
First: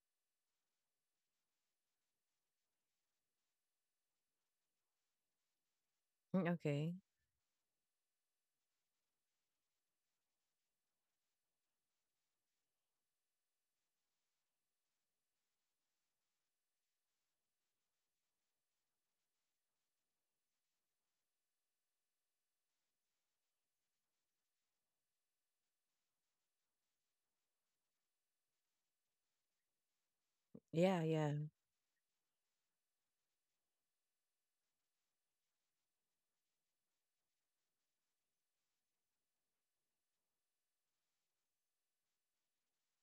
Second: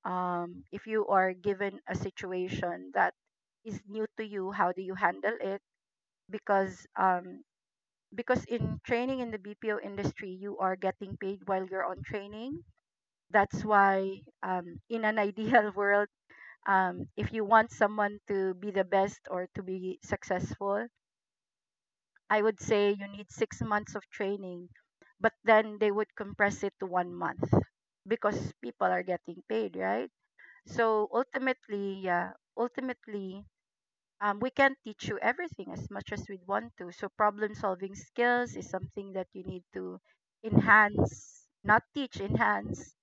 [SPEAKER 1] um, If you are given a situation that is new to you, how do you handle it?
[SPEAKER 2] Mm,
[SPEAKER 1] because
[SPEAKER 2] okay.
[SPEAKER 1] um, because in training in the B P O industry, you are getting paid while you're on training. That's why, um, in an ideal world, um, if you want someone to be the best or to be successful, I would say you need six months of training, but then they would compress it to one month because people are getting paid, right?
[SPEAKER 2] Yeah.
[SPEAKER 1] So
[SPEAKER 2] Yeah.
[SPEAKER 1] ultimately, yeah, ultimately, um, we can't teach you everything as much as we'd want to. So problem solving skills is something that you need to enhance, not teach, enhance,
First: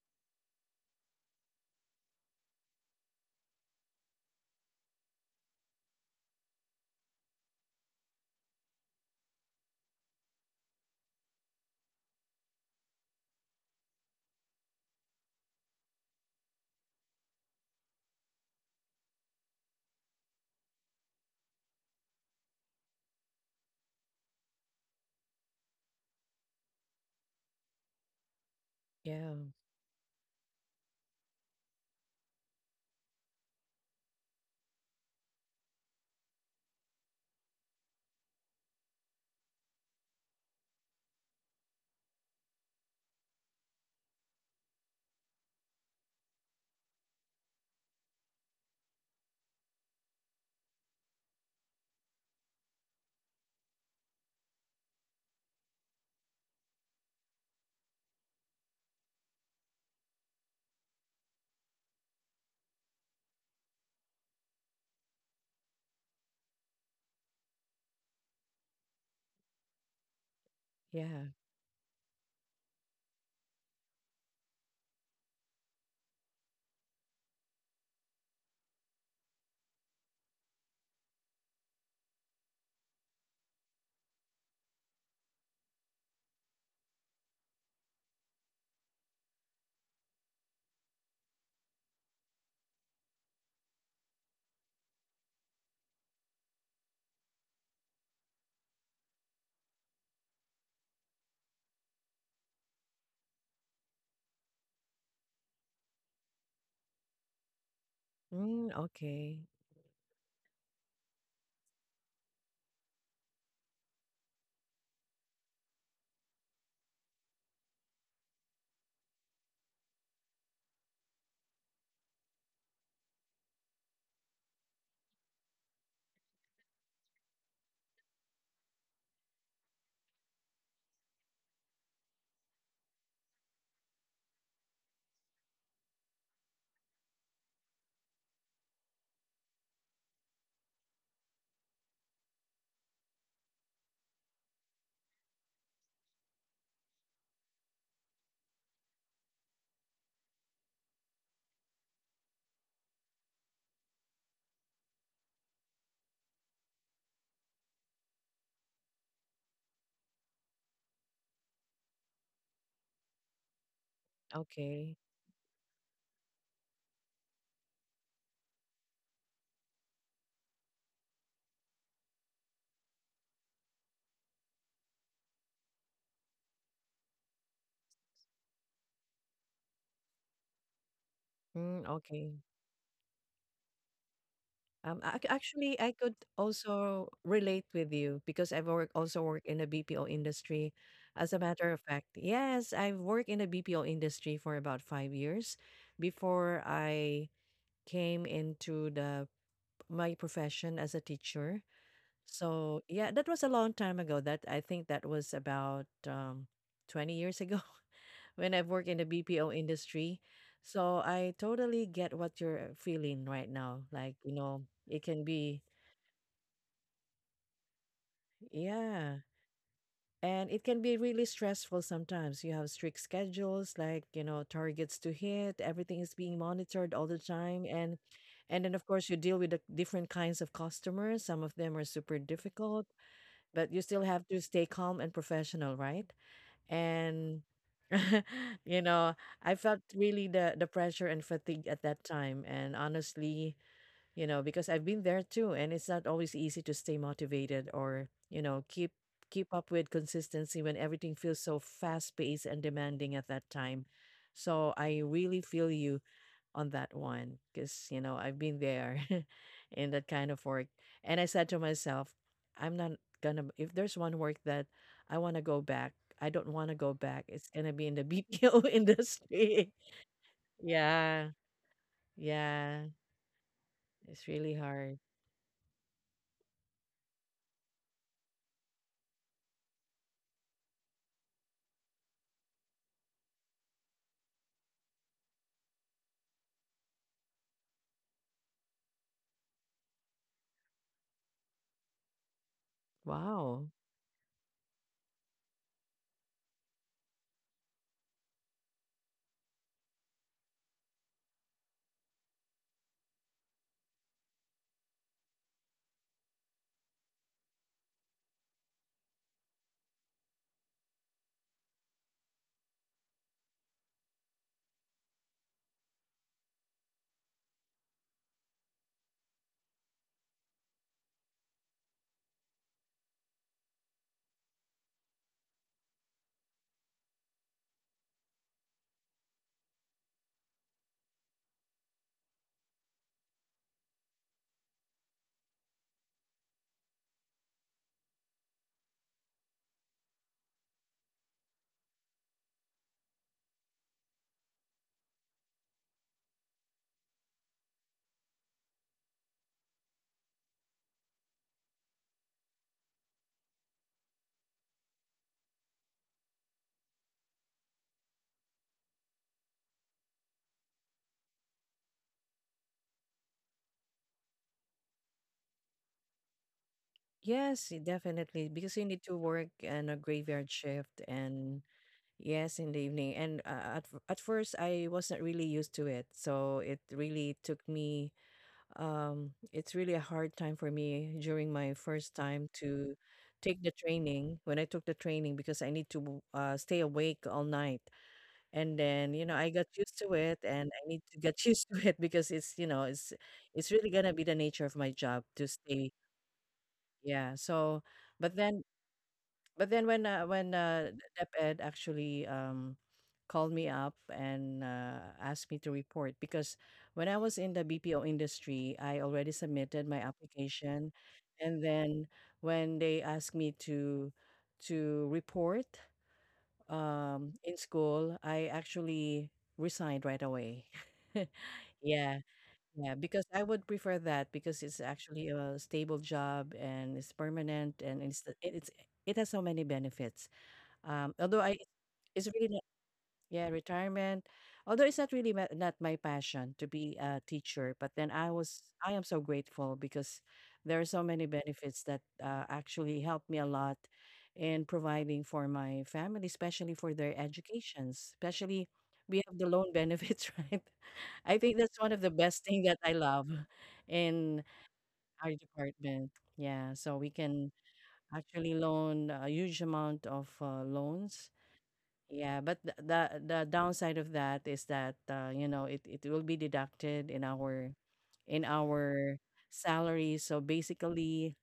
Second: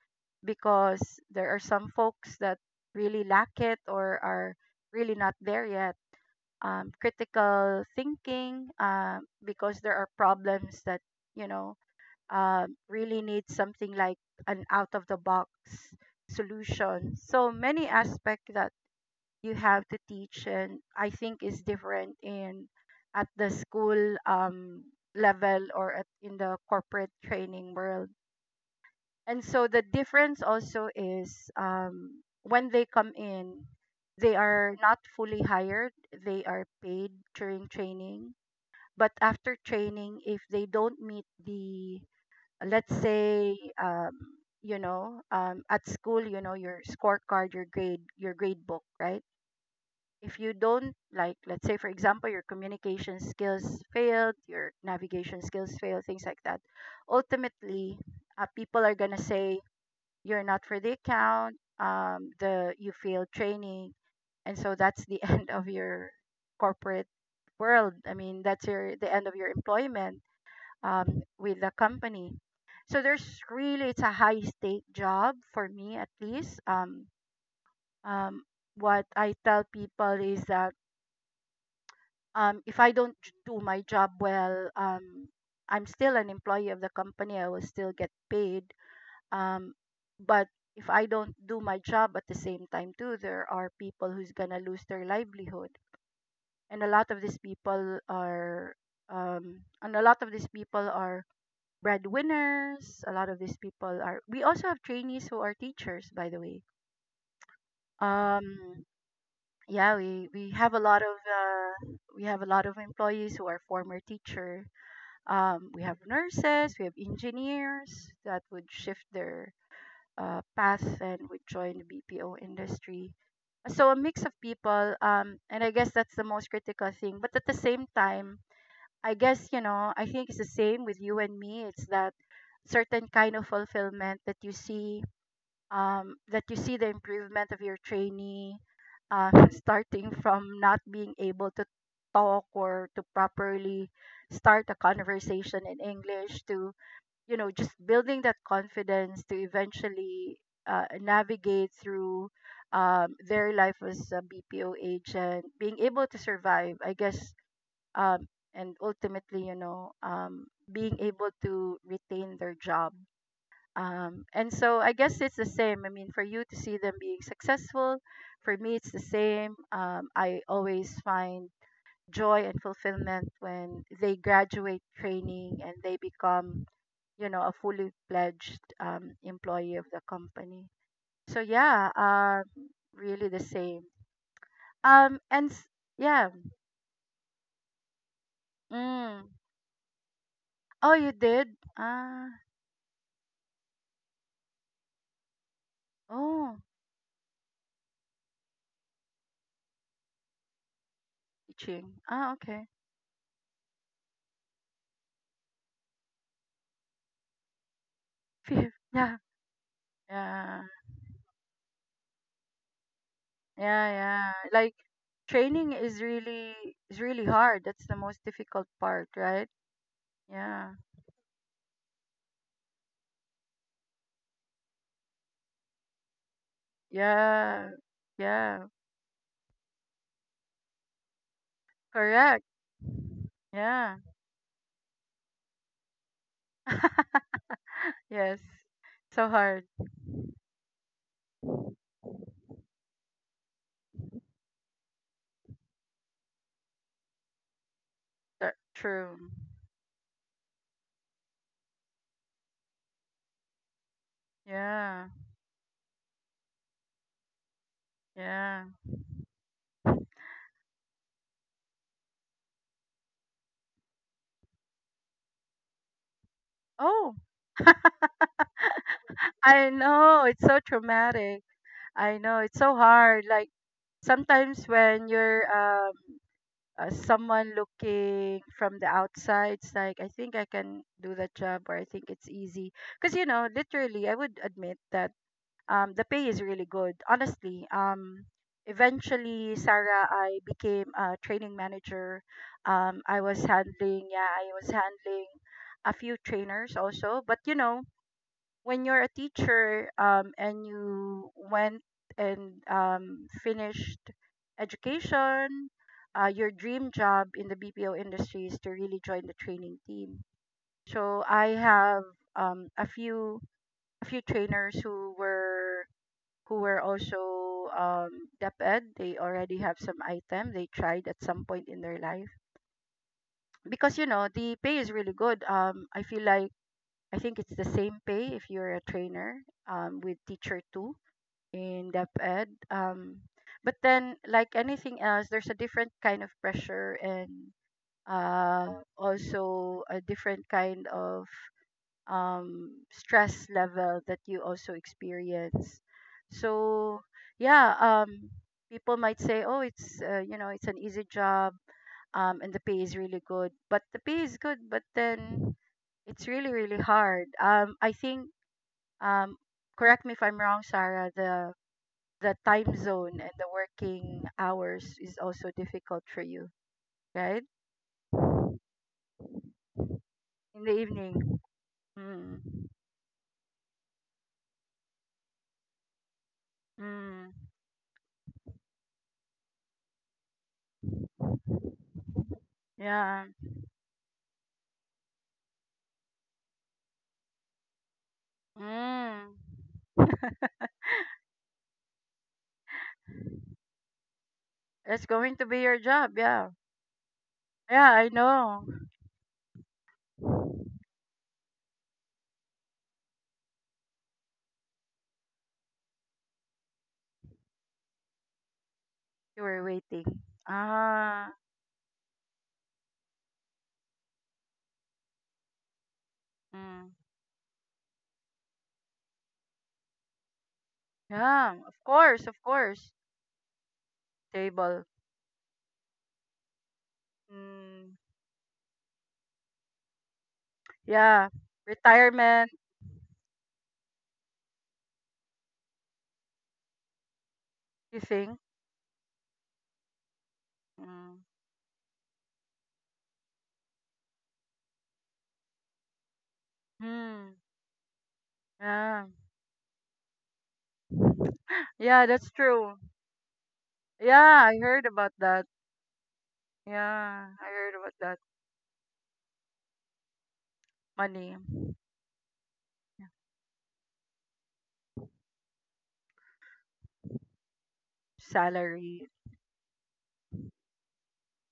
[SPEAKER 1] because there are some folks that really lack it or are really not there yet. Um, critical thinking, uh, because there are problems that you know um really need something like an out of the box solution. So many aspects that you have to teach and I think is different in at the school um, level or at, in the corporate training world.
[SPEAKER 2] Yeah.
[SPEAKER 1] And so the difference also is um, when they come in they are not fully hired, they are paid during training, but after training if they don't meet the let's say um, you know um, at school you know your scorecard, your grade, your grade book, right? If you don't like let's say for example your communication skills failed, your navigation skills failed, things like that, ultimately uh, people are going to say you're not for the account, um, the you failed training. And so that's the end of your corporate world, I mean that's your the end of your employment um,
[SPEAKER 2] Yeah.
[SPEAKER 1] with the company. So there's really, it's a high stake job for me at least. um, um, what I tell people is that um, if I don't j- do my job well, um, I'm still an employee of the company. I will still get paid. Um, but if I don't do my job at the same time too, there are people who's gonna lose their livelihood, and a lot of these people are, um, and a lot of these people are breadwinners. A lot of these people are. We also have trainees who are teachers, by the way.
[SPEAKER 2] Mm,
[SPEAKER 1] Um,
[SPEAKER 2] okay.
[SPEAKER 1] yeah, we we have a lot of uh, we have a lot of employees who are former teacher. Um, we have nurses, we have engineers that would shift their uh, path and would join the B P O industry. So a mix of people, um, and I guess that's the most critical thing. But at the same time, I guess you know, I think it's the same with you and me. It's that certain kind of fulfillment that you see um, that you see the improvement of your trainee, uh, starting from not being able to talk or to properly start a conversation in english to you know just building that confidence to eventually uh, navigate through um, their life as a bpo agent, being able to survive I guess, um, and ultimately you know um, being able to retain their job, um, and so I
[SPEAKER 2] Okay.
[SPEAKER 1] guess it's the same. I mean, for you to see them being successful, for me, it's the same. Um, I always find joy and fulfillment when they graduate training and they become, you know, a fully fledged um, employee of the company. So,
[SPEAKER 2] Mm,
[SPEAKER 1] yeah, um,
[SPEAKER 2] okay.
[SPEAKER 1] really the same.
[SPEAKER 2] Um,
[SPEAKER 1] Um,
[SPEAKER 2] ac-
[SPEAKER 1] and s-
[SPEAKER 2] actually, I could
[SPEAKER 1] yeah,
[SPEAKER 2] also relate with you because I've work,
[SPEAKER 1] mm.
[SPEAKER 2] also worked in the B P O industry.
[SPEAKER 1] Oh, you
[SPEAKER 2] As a
[SPEAKER 1] did?
[SPEAKER 2] matter of fact,
[SPEAKER 1] Ah,
[SPEAKER 2] yes, I've worked in the B P O industry for about five years
[SPEAKER 1] oh,
[SPEAKER 2] before I came into the my profession as a teacher.
[SPEAKER 1] teaching. Ah, okay.
[SPEAKER 2] So yeah, that was a long time ago. That I think that was about um, twenty years ago when I've worked in the
[SPEAKER 1] Yeah,
[SPEAKER 2] B P O industry.
[SPEAKER 1] yeah.
[SPEAKER 2] So I totally get what you're feeling right now.
[SPEAKER 1] Yeah,
[SPEAKER 2] Like,
[SPEAKER 1] yeah.
[SPEAKER 2] you know,
[SPEAKER 1] Like
[SPEAKER 2] it can be,
[SPEAKER 1] training is really is really hard. That's the most difficult part,
[SPEAKER 2] yeah,
[SPEAKER 1] right?
[SPEAKER 2] and it
[SPEAKER 1] Yeah.
[SPEAKER 2] can be really stressful sometimes. You have strict schedules, like, you know, targets to hit, everything is being monitored all the
[SPEAKER 1] Yeah.
[SPEAKER 2] time. And
[SPEAKER 1] Yeah.
[SPEAKER 2] and then of course you deal with the different kinds of customers. Some of them are super
[SPEAKER 1] Correct.
[SPEAKER 2] difficult, but you
[SPEAKER 1] Yeah.
[SPEAKER 2] still have to stay calm and professional, right? And
[SPEAKER 1] Yes.
[SPEAKER 2] you know,
[SPEAKER 1] So
[SPEAKER 2] I
[SPEAKER 1] hard.
[SPEAKER 2] felt really the the pressure and fatigue at that time. And honestly, you know, because I've been there too, and it's not always easy to stay motivated or you
[SPEAKER 1] Th-
[SPEAKER 2] know, keep
[SPEAKER 1] True.
[SPEAKER 2] keep up with consistency when everything feels so fast paced and demanding at that time. So I
[SPEAKER 1] Yeah.
[SPEAKER 2] really feel you on that one because you know, I've been
[SPEAKER 1] Yeah.
[SPEAKER 2] there in that kind of work. And I said to myself, I'm not gonna, if there's one work that I want to go back, I don't want to go
[SPEAKER 1] Oh.
[SPEAKER 2] back, it's gonna be in the BPO
[SPEAKER 1] I
[SPEAKER 2] industry.
[SPEAKER 1] know. It's so
[SPEAKER 2] Yeah,
[SPEAKER 1] traumatic. I know. It's so
[SPEAKER 2] yeah,
[SPEAKER 1] hard. Like
[SPEAKER 2] it's really
[SPEAKER 1] sometimes
[SPEAKER 2] hard.
[SPEAKER 1] when you're um uh, someone looking from the outside it's like I think I can do that job or I think it's easy. Because you know literally I would admit that um, the pay is really good honestly. Um, eventually Sarah, I became a training manager. Um, I was
[SPEAKER 2] Wow.
[SPEAKER 1] handling Yeah, I was handling a few trainers also but you know when you're a teacher um, and you went and um, finished education, uh, your dream job in the B P O industry is to really join the training team. So I have um, a few a few trainers who were who were also um, DepEd. They already have some item they tried at some point in their life because you know the pay is really good. Um, I feel like I think it's the same pay if you're a trainer um, with teacher two in depth ed. Um, but then, like anything else, there's a different kind of pressure and uh, also a different kind of um, stress level that you also experience. So, yeah, um, people might say, "Oh, it's uh, you know, it's an easy job, um, and the pay is really good." But the pay is good, but then it's really, really hard. Um, I think, um, correct me if I'm wrong, Sarah. The the time zone and the working hours is also difficult for you, right?
[SPEAKER 2] Yes, y- definitely, because you need to work and a graveyard
[SPEAKER 1] In the
[SPEAKER 2] shift
[SPEAKER 1] evening.
[SPEAKER 2] and
[SPEAKER 1] Mm.
[SPEAKER 2] yes, in the evening. And uh, at f- at first I wasn't really used to it. So it really
[SPEAKER 1] Mm.
[SPEAKER 2] took me um it's really a hard time for me during my first time to
[SPEAKER 1] Yeah.
[SPEAKER 2] take the training when I took the training because I need to w- uh, stay awake all night. And then,
[SPEAKER 1] Mm.
[SPEAKER 2] you know, I got used to it and I need to get used to it because it's, you know, it's it's really gonna be the nature of
[SPEAKER 1] That's
[SPEAKER 2] my
[SPEAKER 1] going
[SPEAKER 2] job
[SPEAKER 1] to
[SPEAKER 2] to
[SPEAKER 1] be your
[SPEAKER 2] stay.
[SPEAKER 1] job. Yeah.
[SPEAKER 2] Yeah.
[SPEAKER 1] Yeah,
[SPEAKER 2] So
[SPEAKER 1] I
[SPEAKER 2] but
[SPEAKER 1] know.
[SPEAKER 2] then but then when uh, when uh, DepEd actually um, called me up and uh, asked me to report because when I was in the B P O industry, I
[SPEAKER 1] You
[SPEAKER 2] already
[SPEAKER 1] were
[SPEAKER 2] submitted
[SPEAKER 1] waiting.
[SPEAKER 2] my application,
[SPEAKER 1] Ah.
[SPEAKER 2] and then when they asked me to to report
[SPEAKER 1] Mm.
[SPEAKER 2] um, in school, I actually resigned right away.
[SPEAKER 1] Yeah. Of course.
[SPEAKER 2] Yeah,
[SPEAKER 1] Of course.
[SPEAKER 2] yeah, because I would prefer that because
[SPEAKER 1] Table.
[SPEAKER 2] it's actually a stable job and it's
[SPEAKER 1] Mm.
[SPEAKER 2] permanent and it's it- it's it has so many benefits. Um,
[SPEAKER 1] Yeah.
[SPEAKER 2] although I, it's
[SPEAKER 1] Retirement.
[SPEAKER 2] really not, yeah, retirement. Although it's not really ma- not my passion to be a teacher,
[SPEAKER 1] You
[SPEAKER 2] but then
[SPEAKER 1] think?
[SPEAKER 2] I was, I am so grateful because there are so
[SPEAKER 1] Mm.
[SPEAKER 2] many benefits that uh, actually helped me a lot in providing for my family, especially for their
[SPEAKER 1] Hmm.
[SPEAKER 2] educations. Especially,
[SPEAKER 1] Yeah.
[SPEAKER 2] we have the loan benefits, right? I think that's one
[SPEAKER 1] Yeah,
[SPEAKER 2] of the
[SPEAKER 1] that's
[SPEAKER 2] best thing
[SPEAKER 1] true.
[SPEAKER 2] that I love
[SPEAKER 1] Yeah,
[SPEAKER 2] in
[SPEAKER 1] I heard about
[SPEAKER 2] our
[SPEAKER 1] that.
[SPEAKER 2] department. Yeah, so we
[SPEAKER 1] Yeah, I
[SPEAKER 2] can
[SPEAKER 1] heard about that.
[SPEAKER 2] actually loan a huge amount of uh,
[SPEAKER 1] Money.
[SPEAKER 2] loans, yeah, but the
[SPEAKER 1] Yeah,
[SPEAKER 2] the the downside of that is that uh, you know, it it will be deducted in our in
[SPEAKER 1] salary.
[SPEAKER 2] our salary. So basically,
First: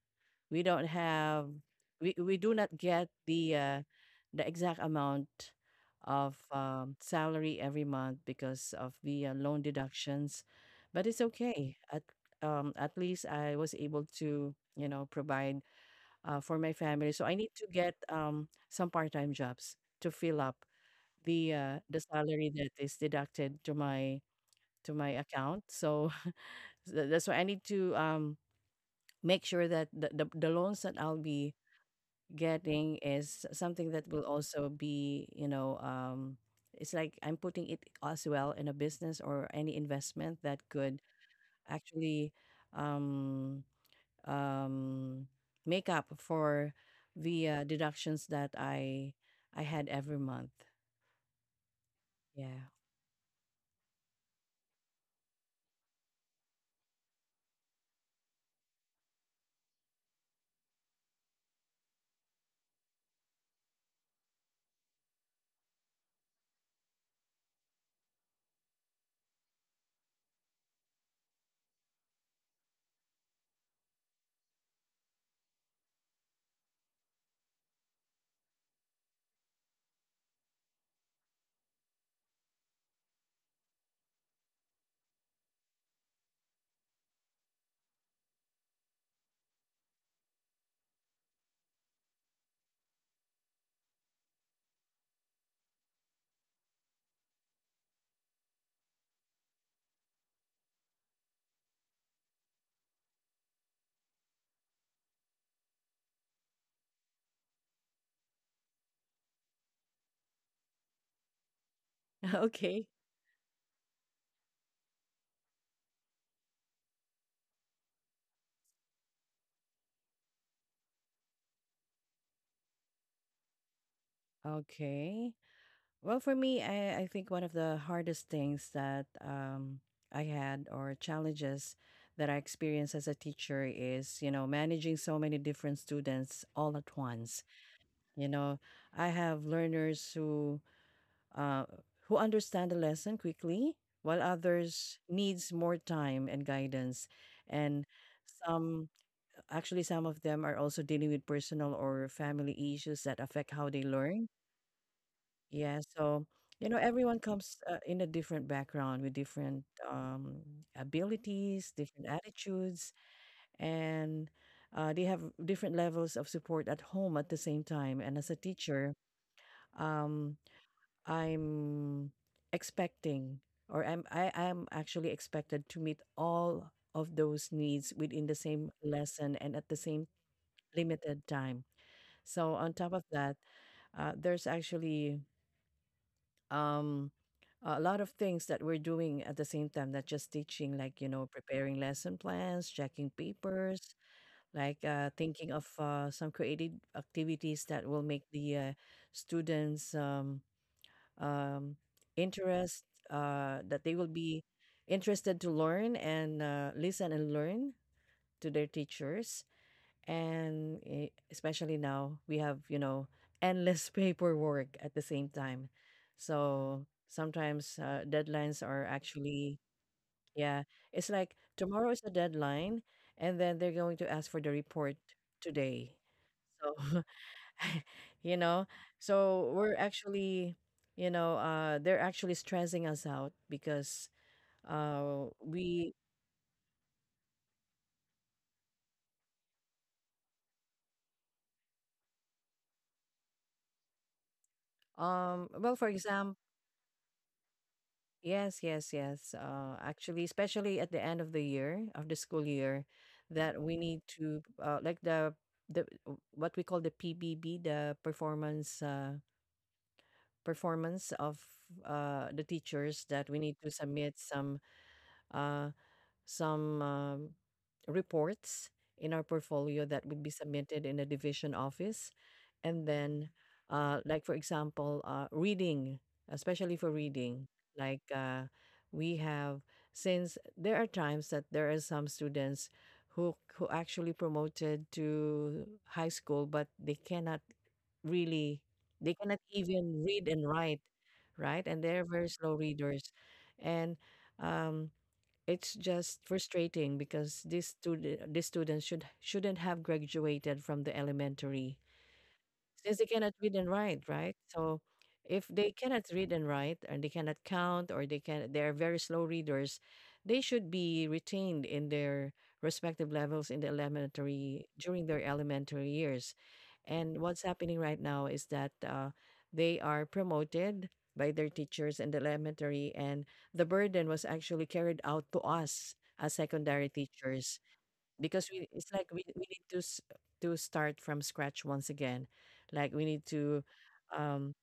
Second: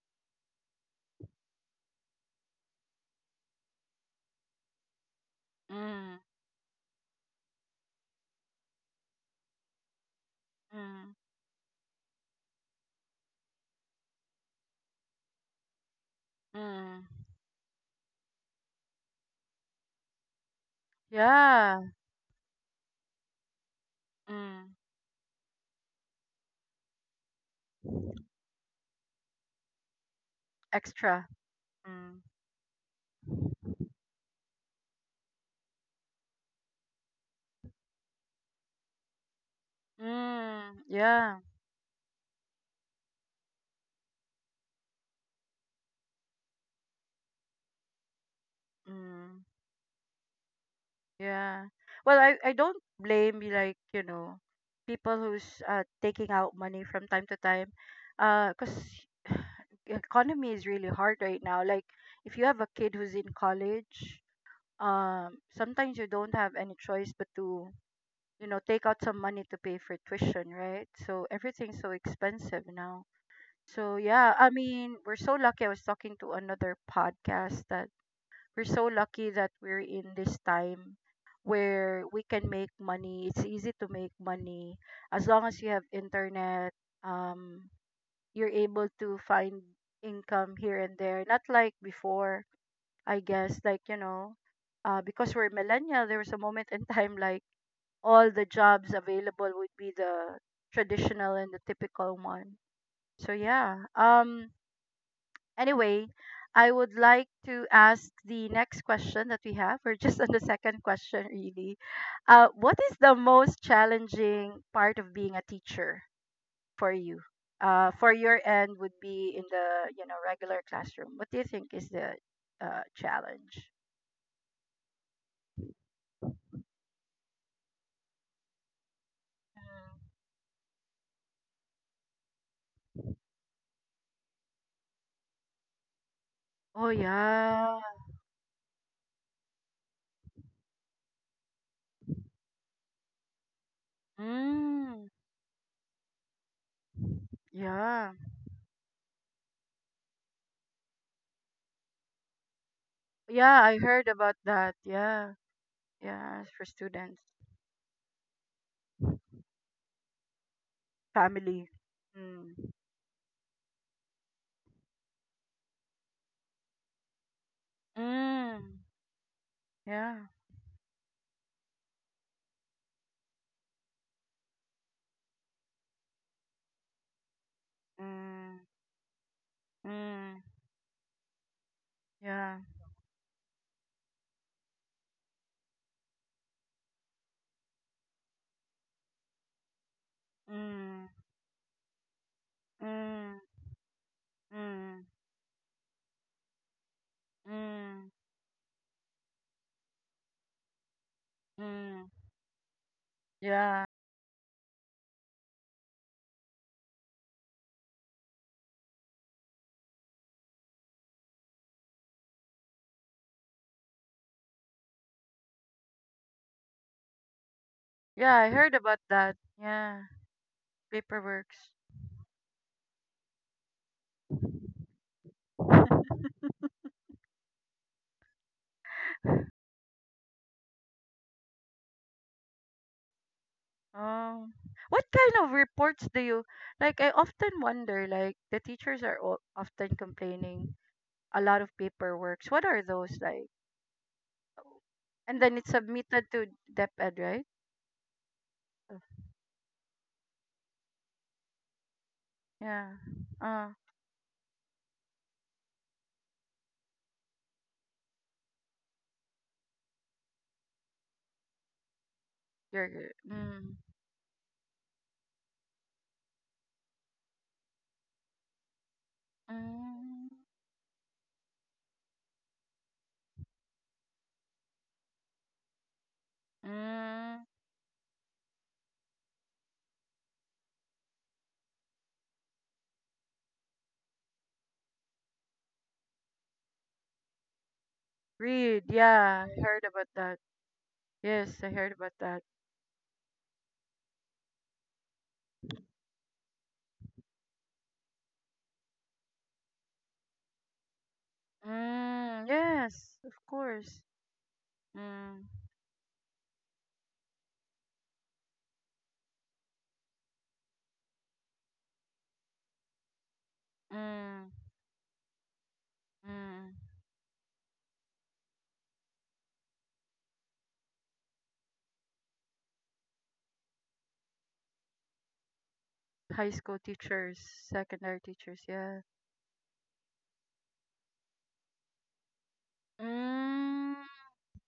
[SPEAKER 2] we don't have we we do not get the uh, the exact amount
[SPEAKER 1] Mm,
[SPEAKER 2] of um, salary every month because of the uh, loan deductions. But
[SPEAKER 1] mm,
[SPEAKER 2] it's okay. At um at least I was able to you know provide uh, for my family.
[SPEAKER 1] mm.
[SPEAKER 2] So I need to get um some part time jobs to fill up the uh,
[SPEAKER 1] Yeah.
[SPEAKER 2] the salary that is deducted to my
[SPEAKER 1] Mm.
[SPEAKER 2] to my account. So tha- that's why I need to um, make sure that the, the the loans that I'll
[SPEAKER 1] Extra.
[SPEAKER 2] be
[SPEAKER 1] Mm.
[SPEAKER 2] getting is something that will also be you know um, it's like I'm putting it as well in a business or any investment that
[SPEAKER 1] Mm.
[SPEAKER 2] could
[SPEAKER 1] Yeah.
[SPEAKER 2] actually um, um, make up for the uh, deductions that I
[SPEAKER 1] Mm.
[SPEAKER 2] I had every month.
[SPEAKER 1] Yeah. Well, I, I
[SPEAKER 2] Yeah.
[SPEAKER 1] don't blame you, like, you know, people who's uh, taking out money from time to time. Uh, cause economy is really hard right now. Like, if you have a kid who's in college, um, sometimes you don't have any choice but to you know take out some money to pay for tuition, right? So everything's so expensive now. So, yeah, I mean, we're so lucky. I was talking to another podcast that we're so lucky that we're in this time where we can make money. It's easy to make money as long as you have internet. um you're able to find income here and there, not like before. I guess, like, you know uh, because we're millennial, there was a moment in time, like, all the jobs available would be the traditional and the typical one. So, yeah. Um anyway, I would like to ask the next question that we have. We're just on the second question really. Uh what
[SPEAKER 2] Okay.
[SPEAKER 1] is the most challenging part of being a teacher for you? Uh for your end would be in the, you know, regular classroom. What do you think is the uh challenge?
[SPEAKER 2] Okay. Well, for me, I, I think one of the hardest things that um,
[SPEAKER 1] Mm.
[SPEAKER 2] I had or challenges that I experienced as a teacher is, you know, managing so many different students all
[SPEAKER 1] Oh
[SPEAKER 2] at once.
[SPEAKER 1] yeah.
[SPEAKER 2] You know, I have learners who uh, who understand the lesson quickly, while others
[SPEAKER 1] Mm,
[SPEAKER 2] needs more time and guidance, and
[SPEAKER 1] yeah.
[SPEAKER 2] some actually some of them are also dealing with personal or family issues that affect
[SPEAKER 1] Yeah,
[SPEAKER 2] how
[SPEAKER 1] I
[SPEAKER 2] they
[SPEAKER 1] heard
[SPEAKER 2] learn,
[SPEAKER 1] about that. Yeah.
[SPEAKER 2] yeah, so,
[SPEAKER 1] Yeah, it's for
[SPEAKER 2] you know, everyone
[SPEAKER 1] students,
[SPEAKER 2] comes uh, in a different background with different um,
[SPEAKER 1] family.
[SPEAKER 2] abilities, different
[SPEAKER 1] Mm.
[SPEAKER 2] attitudes, and uh, they have different levels of support at home at the same time. And as a
[SPEAKER 1] Mm,
[SPEAKER 2] teacher,
[SPEAKER 1] yeah.
[SPEAKER 2] um, I'm expecting, or I'm I am actually expected to meet all of those needs within the
[SPEAKER 1] Mm,
[SPEAKER 2] same lesson and at the same
[SPEAKER 1] mm,
[SPEAKER 2] limited time. So
[SPEAKER 1] yeah.
[SPEAKER 2] on top of that, uh, there's actually um a lot of things that we're doing at the same time, not just teaching, like you
[SPEAKER 1] Mm,
[SPEAKER 2] know, preparing lesson plans, checking
[SPEAKER 1] mm,
[SPEAKER 2] papers, like
[SPEAKER 1] mm,
[SPEAKER 2] uh, thinking of uh, some creative activities that will
[SPEAKER 1] mm,
[SPEAKER 2] make the uh, students um, um,
[SPEAKER 1] mm.
[SPEAKER 2] interest, uh, that
[SPEAKER 1] Yeah.
[SPEAKER 2] they will be interested to learn and uh, listen and learn to their teachers, and eh, especially now we have you know endless paperwork at the same time, so sometimes uh,
[SPEAKER 1] Yeah, I
[SPEAKER 2] deadlines
[SPEAKER 1] heard
[SPEAKER 2] are
[SPEAKER 1] about that.
[SPEAKER 2] actually,
[SPEAKER 1] Yeah,
[SPEAKER 2] yeah, it's like
[SPEAKER 1] paperworks.
[SPEAKER 2] tomorrow is a deadline and then they're going to ask for the report today. So you know, so we're actually you know uh they're actually stressing us out because
[SPEAKER 1] Oh. What
[SPEAKER 2] uh
[SPEAKER 1] kind of
[SPEAKER 2] we
[SPEAKER 1] reports do you like? I often wonder, like, the teachers are o- often complaining a lot of paperworks. What are those like? And
[SPEAKER 2] um
[SPEAKER 1] then it's
[SPEAKER 2] well, for
[SPEAKER 1] submitted
[SPEAKER 2] example,
[SPEAKER 1] to DepEd, right?
[SPEAKER 2] yes, yes,
[SPEAKER 1] Uh,
[SPEAKER 2] yes. Uh, actually, especially at the end of the year, of the school year,
[SPEAKER 1] Yeah.
[SPEAKER 2] that
[SPEAKER 1] Uh,
[SPEAKER 2] we need to uh, like the the uh, what we call the P B B, the performance uh, performance of uh, the
[SPEAKER 1] you're,
[SPEAKER 2] teachers, that
[SPEAKER 1] you're-
[SPEAKER 2] we need to
[SPEAKER 1] mm,
[SPEAKER 2] submit some uh, some um, reports in our portfolio that would
[SPEAKER 1] mm,
[SPEAKER 2] be submitted in a division office, and then uh, like for example uh, reading, especially for
[SPEAKER 1] mm.
[SPEAKER 2] reading, like uh, we have, since there are times that there are some students who who actually promoted to high school but they cannot really
[SPEAKER 1] Read,
[SPEAKER 2] they cannot
[SPEAKER 1] yeah. I heard
[SPEAKER 2] even
[SPEAKER 1] about
[SPEAKER 2] read
[SPEAKER 1] that.
[SPEAKER 2] and write,
[SPEAKER 1] Yes,
[SPEAKER 2] right,
[SPEAKER 1] I
[SPEAKER 2] and
[SPEAKER 1] heard
[SPEAKER 2] they're
[SPEAKER 1] about
[SPEAKER 2] very
[SPEAKER 1] that.
[SPEAKER 2] slow readers, and um, it's just frustrating because these student these students should shouldn't have graduated from the elementary
[SPEAKER 1] Mm,
[SPEAKER 2] since they
[SPEAKER 1] yes, of
[SPEAKER 2] cannot read and
[SPEAKER 1] course.
[SPEAKER 2] write, right? So
[SPEAKER 1] Mm,
[SPEAKER 2] if they cannot read and write and they cannot count or they can they are very slow readers, they should be retained in their respective levels in the
[SPEAKER 1] mm,
[SPEAKER 2] elementary during their elementary years.
[SPEAKER 1] mm.
[SPEAKER 2] And what's happening right now is that uh, they are promoted by their teachers in the elementary, and the burden was actually carried out to us as
[SPEAKER 1] High school
[SPEAKER 2] secondary
[SPEAKER 1] teachers,
[SPEAKER 2] teachers
[SPEAKER 1] secondary
[SPEAKER 2] because
[SPEAKER 1] teachers,
[SPEAKER 2] we it's
[SPEAKER 1] yeah.
[SPEAKER 2] like we, we need to s- to start from scratch once again, like we need to
[SPEAKER 1] Mm,
[SPEAKER 2] um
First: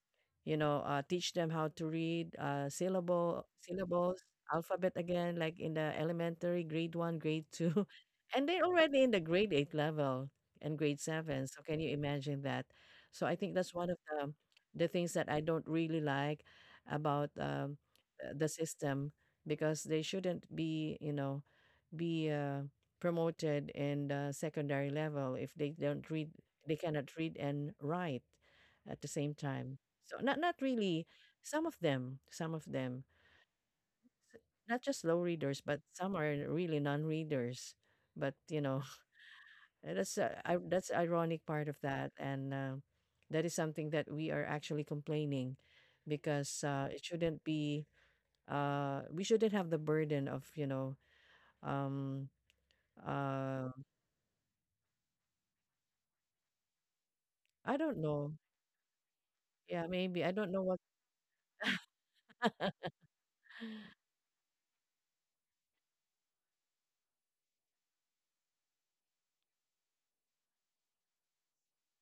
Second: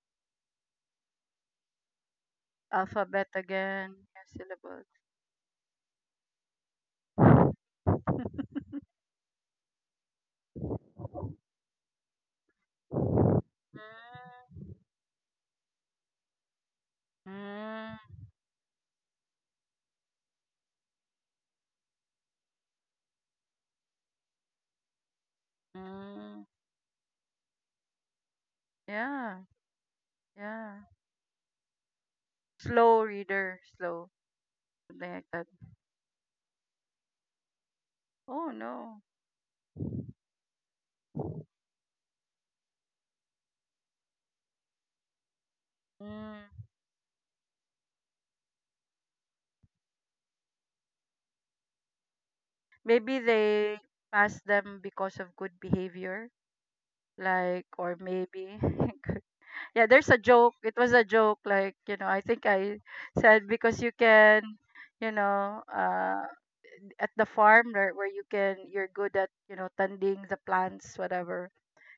[SPEAKER 2] you know, uh, teach them how to read, uh,
[SPEAKER 1] alphabet
[SPEAKER 2] syllable
[SPEAKER 1] again, yeah,
[SPEAKER 2] syllables,
[SPEAKER 1] syllables.
[SPEAKER 2] alphabet again, like in the elementary, grade one, grade two, and they're already in the grade eight level and grade seven. So can you imagine that? So I think that's one of the the things that I don't really like about um,
[SPEAKER 1] Mm,
[SPEAKER 2] uh, the system because they shouldn't be, you know, be uh, promoted in the secondary level if they don't
[SPEAKER 1] mm,
[SPEAKER 2] read,
[SPEAKER 1] mm.
[SPEAKER 2] they cannot read and write at the same
[SPEAKER 1] Yeah,
[SPEAKER 2] time. So not not
[SPEAKER 1] yeah.
[SPEAKER 2] really some of them, some of
[SPEAKER 1] Slow
[SPEAKER 2] them
[SPEAKER 1] reader, slow,
[SPEAKER 2] s- not just
[SPEAKER 1] something
[SPEAKER 2] slow
[SPEAKER 1] like that.
[SPEAKER 2] readers, but some are really non-readers. But
[SPEAKER 1] Oh
[SPEAKER 2] you know,
[SPEAKER 1] no.
[SPEAKER 2] that's uh, I, that's ironic part of that, and uh, that is something that we are actually complaining because
[SPEAKER 1] Mm.
[SPEAKER 2] uh, it shouldn't be. Uh, we shouldn't have the burden of you know. Um,
[SPEAKER 1] Maybe
[SPEAKER 2] uh,
[SPEAKER 1] they pass them because of good behavior, like,
[SPEAKER 2] I don't
[SPEAKER 1] or
[SPEAKER 2] know.
[SPEAKER 1] maybe.
[SPEAKER 2] Yeah,
[SPEAKER 1] Yeah, there's a
[SPEAKER 2] maybe I don't
[SPEAKER 1] joke.
[SPEAKER 2] know
[SPEAKER 1] It
[SPEAKER 2] what.
[SPEAKER 1] was a joke, like you know. I think I said because you can, you know, uh, at the farm where, where you can, you're good at, you know, tending the plants, whatever.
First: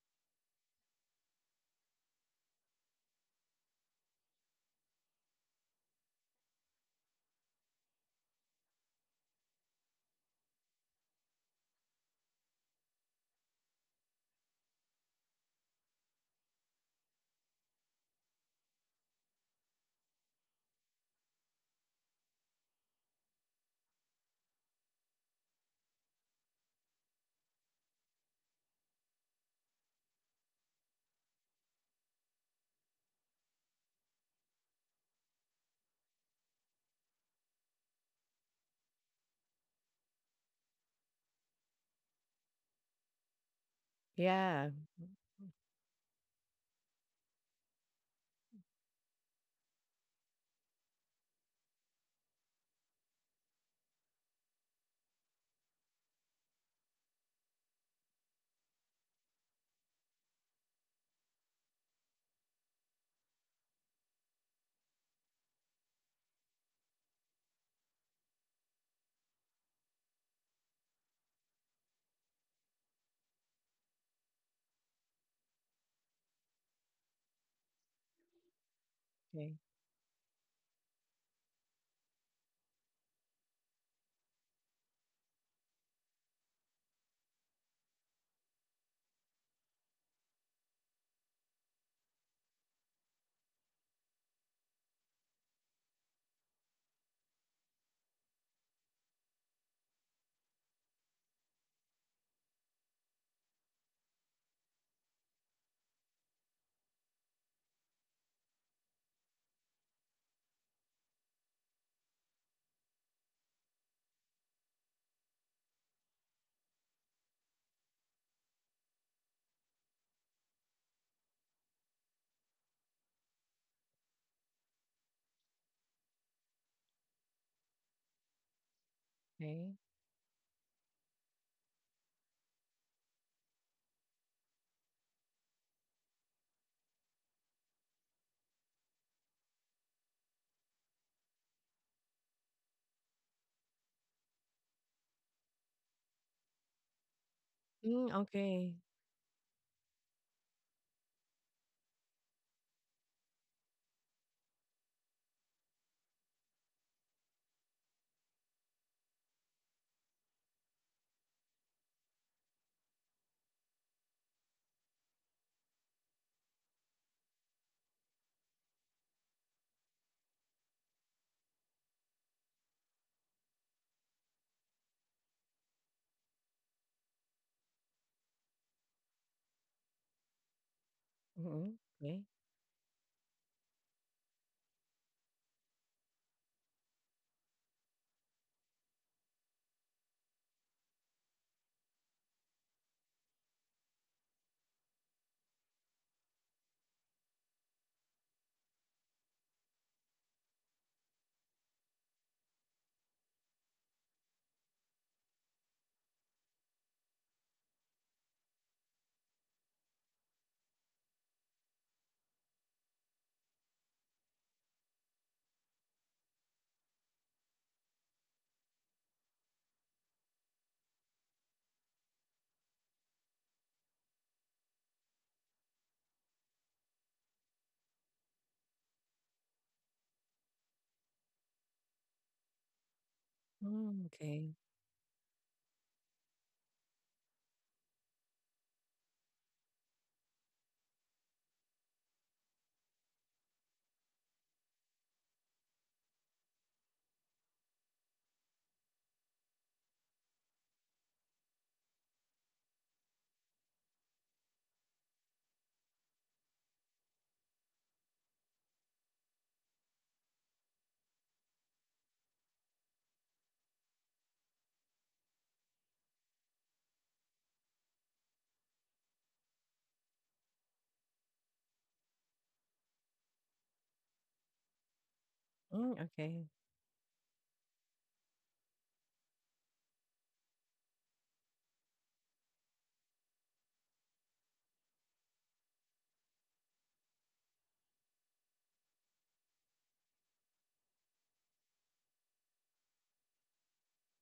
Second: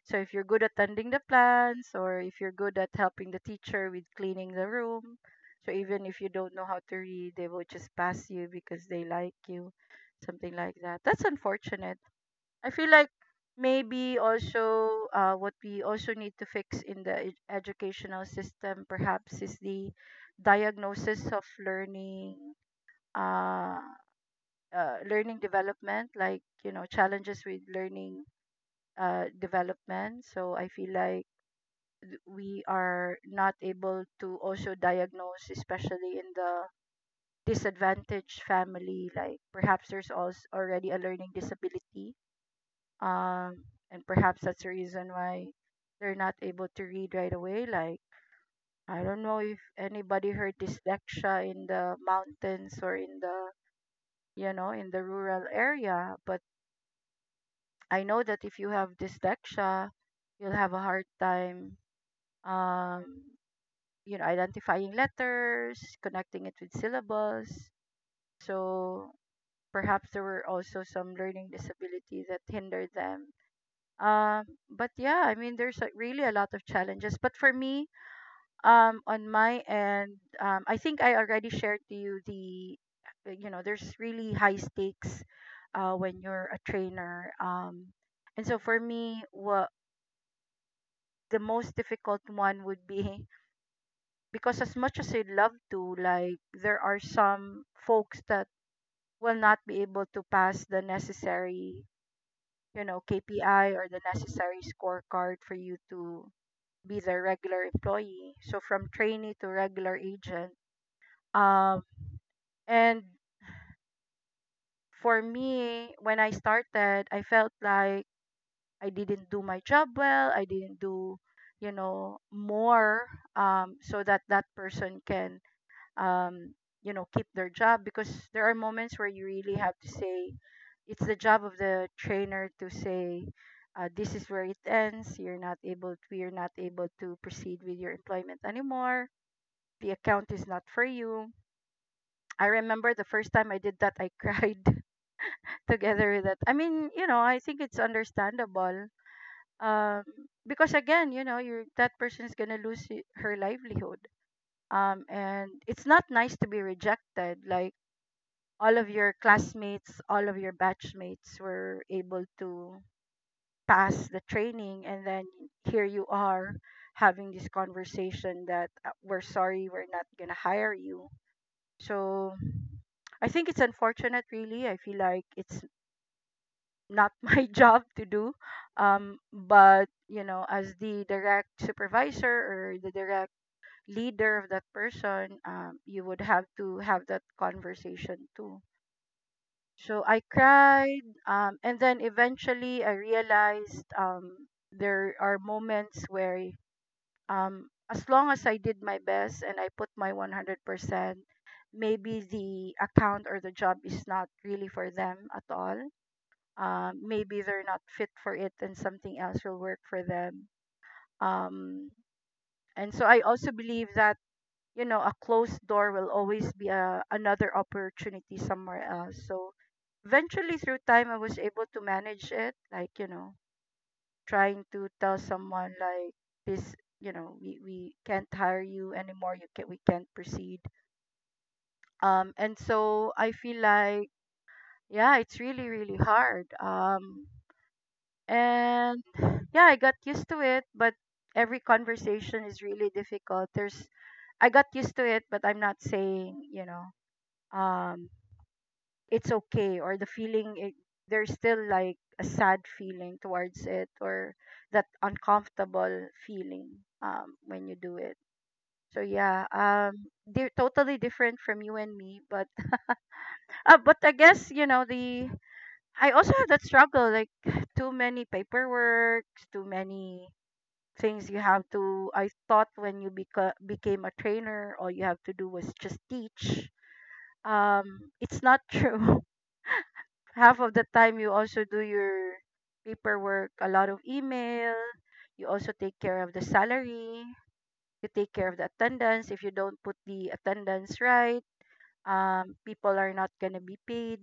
[SPEAKER 1] So if you're good at tending the plants or if you're good at helping the teacher with cleaning the room, so even if you don't know how to read, they will just pass you because they like you, something like that. That's unfortunate. I feel like maybe also uh, what we also need to fix in the ed- educational system perhaps is the diagnosis of learning uh, uh, learning development, like, you know challenges with learning uh, development. So I feel like th- we are not able to also diagnose, especially in the disadvantaged family, like, perhaps there's also already a learning disability. um and perhaps that's the
[SPEAKER 2] Yeah.
[SPEAKER 1] reason why they're not able to read right away, like, I don't know if anybody heard dyslexia in the mountains or in the you know in the rural area. But I know that if you have dyslexia, you'll have a hard time, um you know, identifying letters, connecting it with syllables. So perhaps there were also some learning disability that hindered them. Um, but, yeah, I mean, there's like really a lot of challenges. But for me, um, on
[SPEAKER 2] Okay.
[SPEAKER 1] my end, um, I think I already shared to you the, uh, you know, there's really high stakes uh, when you're a trainer. Um, and so for me, what the most difficult one would be, because as much as I'd love to, like, there are some folks that will not be able to pass the necessary, you know, K P I or the necessary scorecard for you to be their regular employee. So from trainee to regular agent. Um and for me, when I started, I felt like I didn't do my job well. I didn't do, you know, more, um, so that that person can, um, you know, keep their job, because there are moments where you really
[SPEAKER 2] Okay.
[SPEAKER 1] have to say, it's the job of the trainer to say, uh, this is where it ends. You're not able, We are not able to proceed with your employment anymore. The account is not for you. I remember the first time I did that, I cried together with that. I mean, you know, I think it's
[SPEAKER 2] Mm, okay.
[SPEAKER 1] understandable. Um, because again, you know, you that person is gonna lose i- her livelihood. Um, and it's not nice to be rejected. Like, all of your classmates, all of your batchmates were able to pass the training, and then here you are having this conversation that uh, we're sorry, we're not gonna hire you. So I think it's unfortunate, really. I feel like it's not my job to do. Um, but, you know, as the direct
[SPEAKER 2] Mm-hmm. Okay.
[SPEAKER 1] supervisor or the direct leader of that person, um, you would have to have that conversation too. So I cried, um, and then eventually I realized, um, there are moments where, um, as long as I did my best and I put my one hundred percent, maybe the account or the job is not really for them at all. Um, maybe they're not fit for it and something else will work for them. Um, and so I also believe that you know a closed door will always be a, another opportunity somewhere else. So eventually through time I was able to manage it, like, you know trying to tell someone, like, this, you know we, we can't hire you anymore. You can we can't proceed. Um and so I feel
[SPEAKER 2] Hmm,
[SPEAKER 1] like,
[SPEAKER 2] okay.
[SPEAKER 1] yeah, it's really, really hard. Um and, yeah, I got used to it, but every conversation is really difficult. There's I got used to it, but I'm not saying, you know um it's okay. Or the feeling it, there's still like a sad feeling towards it, or that uncomfortable feeling um when you do it. So, yeah, um they're totally different from you and me. But uh, but I guess, you know the I also had that struggle, like, too many paperwork, too many things you have to I thought when you beca- became a trainer all you have to do was
[SPEAKER 2] Hmm,
[SPEAKER 1] just
[SPEAKER 2] okay.
[SPEAKER 1] teach. um it's not true. Half of the time you also do your paperwork, a lot of email, you also take care of the salary, you take care of the attendance. If you don't put the attendance right, um, people are not gonna be paid.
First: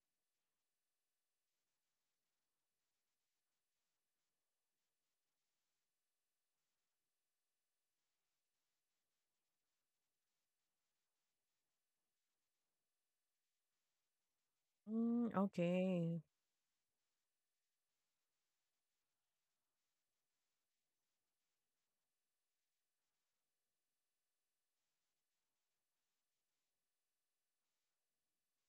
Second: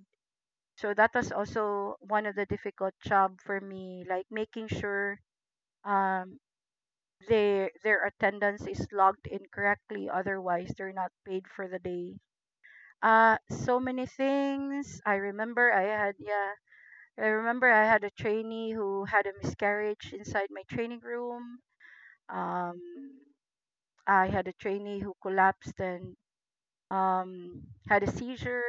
[SPEAKER 1] So that was also one of the difficult job for me, like, making sure um their their attendance is logged in correctly, otherwise they're not paid for the day. Uh so many things. I
[SPEAKER 2] Hmm,
[SPEAKER 1] remember I had
[SPEAKER 2] okay.
[SPEAKER 1] yeah I remember I had a trainee who had a miscarriage inside my training room. Um, I had a trainee who collapsed and um, had a seizure,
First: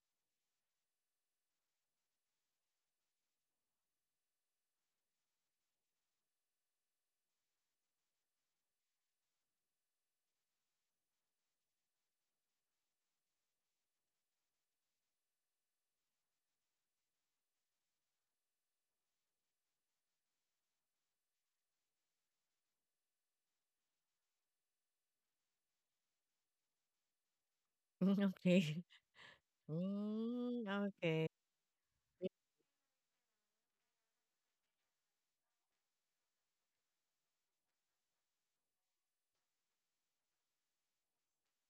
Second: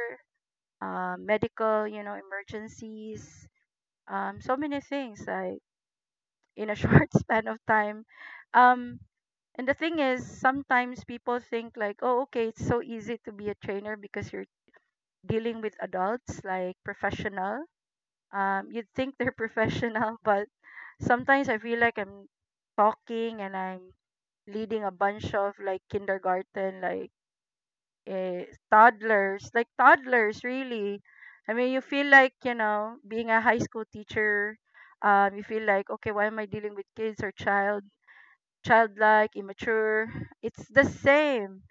[SPEAKER 1] uh, medical, you know, emergencies, um, so many things like in a short span of time. Um, and the thing is, sometimes people think like, oh, okay, it's so easy to be a trainer because you're dealing with adults, like professional. Um, you'd think they're professional, but sometimes I feel like I'm talking and I'm leading a bunch of like kindergarten, like
[SPEAKER 2] Hmm,
[SPEAKER 1] eh,
[SPEAKER 2] okay.
[SPEAKER 1] toddlers, like toddlers,
[SPEAKER 2] Hmm,
[SPEAKER 1] really.
[SPEAKER 2] okay.
[SPEAKER 1] I mean, you feel like, you know, being a high school teacher, um, you feel like, okay, why am I dealing with kids or child, childlike, immature? It's the same.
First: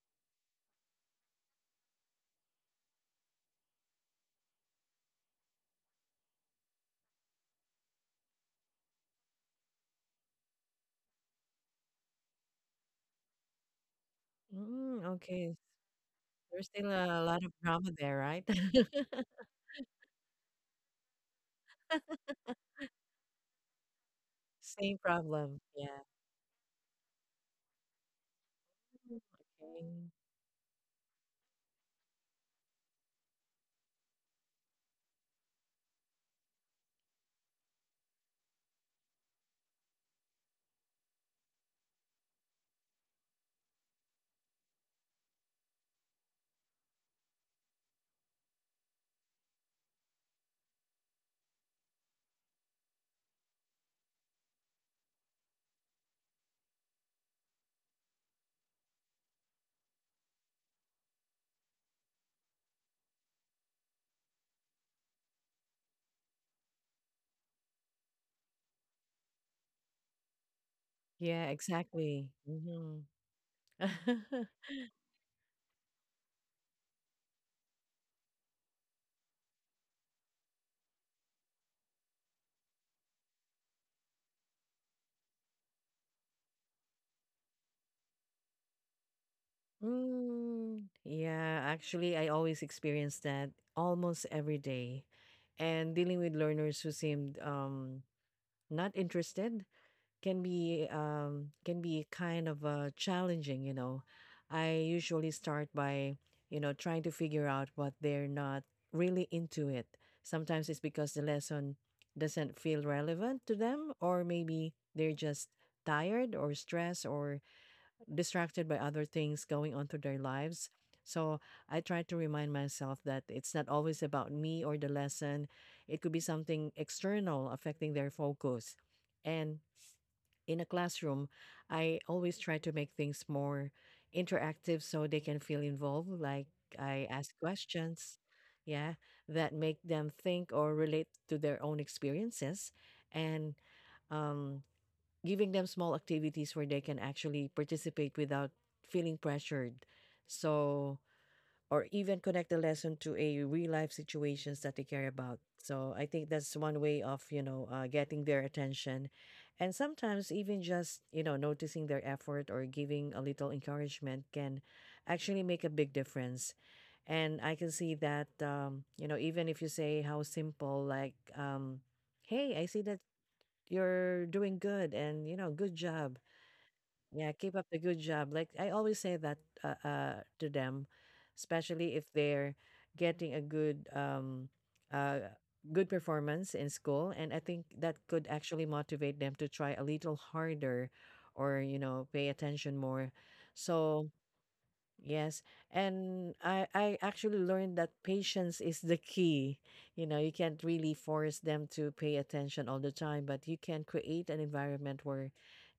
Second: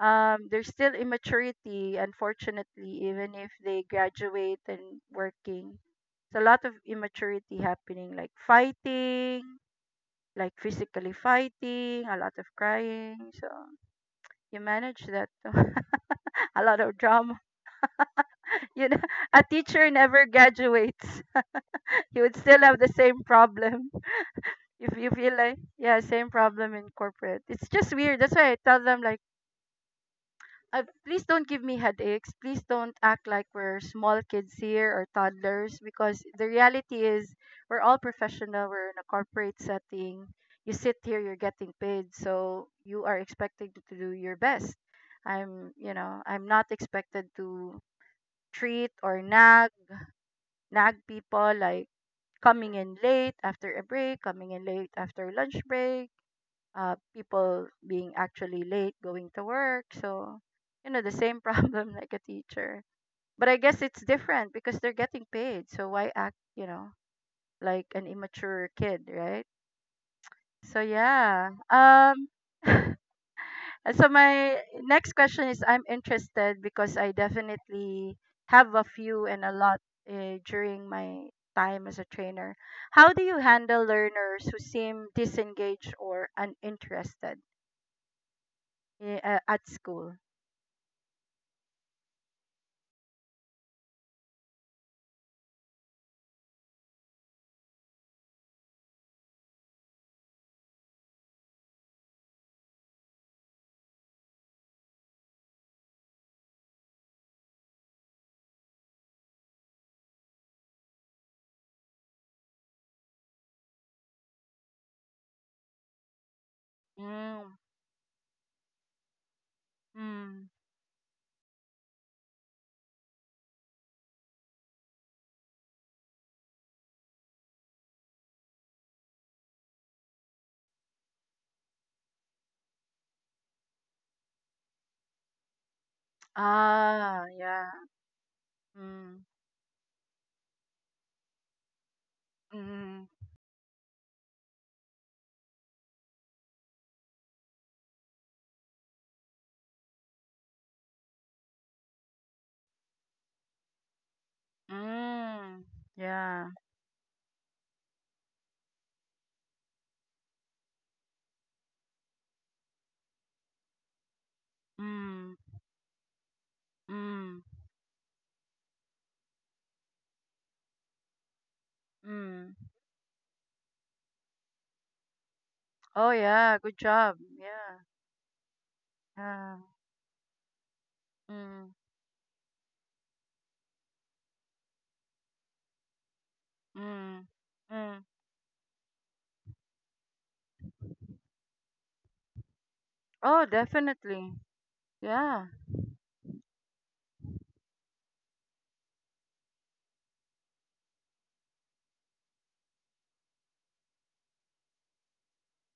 [SPEAKER 1] um There's still immaturity, unfortunately, even if they graduate and working. It's a lot of immaturity happening, like fighting, like physically fighting, a lot of crying. So you
[SPEAKER 2] Hmm,
[SPEAKER 1] manage that too.
[SPEAKER 2] okay.
[SPEAKER 1] A
[SPEAKER 2] There's
[SPEAKER 1] lot
[SPEAKER 2] still
[SPEAKER 1] of
[SPEAKER 2] a
[SPEAKER 1] drama.
[SPEAKER 2] lot of drama there, right?
[SPEAKER 1] You know, a teacher never graduates. You would still have the same problem. If
[SPEAKER 2] Same
[SPEAKER 1] you feel like,
[SPEAKER 2] problem. Yeah.
[SPEAKER 1] yeah, same problem in corporate. It's just weird. That's why I tell them,
[SPEAKER 2] Mm,
[SPEAKER 1] like,
[SPEAKER 2] okay.
[SPEAKER 1] I, please don't give me headaches. Please don't act like we're small kids here or toddlers because the reality is we're all professional. We're in a corporate setting. You sit here, you're getting paid, so you are expected to do your best. I'm, you know, I'm not expected to treat or nag nag people like coming in late after a break, coming in late after lunch break, uh, people being actually late going to work. So, you know, the same problem like a teacher. But I guess it's different because they're getting paid. So why act, you know, like an immature kid, right? So
[SPEAKER 2] Yeah,
[SPEAKER 1] yeah.
[SPEAKER 2] exactly.
[SPEAKER 1] Um
[SPEAKER 2] Hmm.
[SPEAKER 1] and so my next question is I'm interested because I definitely have a few and a lot uh, during my time as a trainer. How do you handle learners who seem disengaged or uninterested eh, uh, at school?
[SPEAKER 2] Mm, yeah, actually, I always experience that almost every day. And dealing with learners who seemed um, not interested can be um can be kind of uh challenging, you know, I usually start by you know trying to figure out what they're not really into it. Sometimes it's because the lesson doesn't feel relevant to them, or maybe they're just tired or stressed or
[SPEAKER 1] Mm,
[SPEAKER 2] distracted by other things going on through their
[SPEAKER 1] mm.
[SPEAKER 2] lives. So I try to remind myself that it's not always about me or the lesson, it could be something external affecting their focus. And in a classroom, I always try to make things more interactive so they can feel involved. Like I
[SPEAKER 1] Ah,
[SPEAKER 2] ask
[SPEAKER 1] yeah.
[SPEAKER 2] questions, yeah,
[SPEAKER 1] Mm,
[SPEAKER 2] that make them think or relate to their own experiences,
[SPEAKER 1] mm,
[SPEAKER 2] and um, giving them small activities where they can actually participate without feeling pressured. So or even connect the lesson to a real life situations that they care about.
[SPEAKER 1] mm.
[SPEAKER 2] So I think
[SPEAKER 1] Yeah.
[SPEAKER 2] that's one way of, you know, uh, getting their attention. And sometimes even just, you know, noticing their effort or giving a little encouragement can
[SPEAKER 1] Mm,
[SPEAKER 2] actually make a big difference. And
[SPEAKER 1] mm,
[SPEAKER 2] I can see that, um, you know, even if you say how simple, like, um,
[SPEAKER 1] mm.
[SPEAKER 2] hey, I see that you're doing good and, you know, good
[SPEAKER 1] Oh,
[SPEAKER 2] job,
[SPEAKER 1] yeah. Good job.
[SPEAKER 2] yeah, keep up
[SPEAKER 1] Yeah.
[SPEAKER 2] the good job. Like I always say that
[SPEAKER 1] Yeah.
[SPEAKER 2] uh, uh to them,
[SPEAKER 1] Mm,
[SPEAKER 2] especially if they're getting a good um uh good performance in school,
[SPEAKER 1] mm,
[SPEAKER 2] and I think that
[SPEAKER 1] mm.
[SPEAKER 2] could actually motivate them to try a little harder or, you know, pay attention more.
[SPEAKER 1] Oh,
[SPEAKER 2] So,
[SPEAKER 1] definitely.
[SPEAKER 2] yes.
[SPEAKER 1] Yeah.
[SPEAKER 2] And I, I actually learned that patience is the key. You know, you can't really force them to pay attention all the time, but you can create an environment where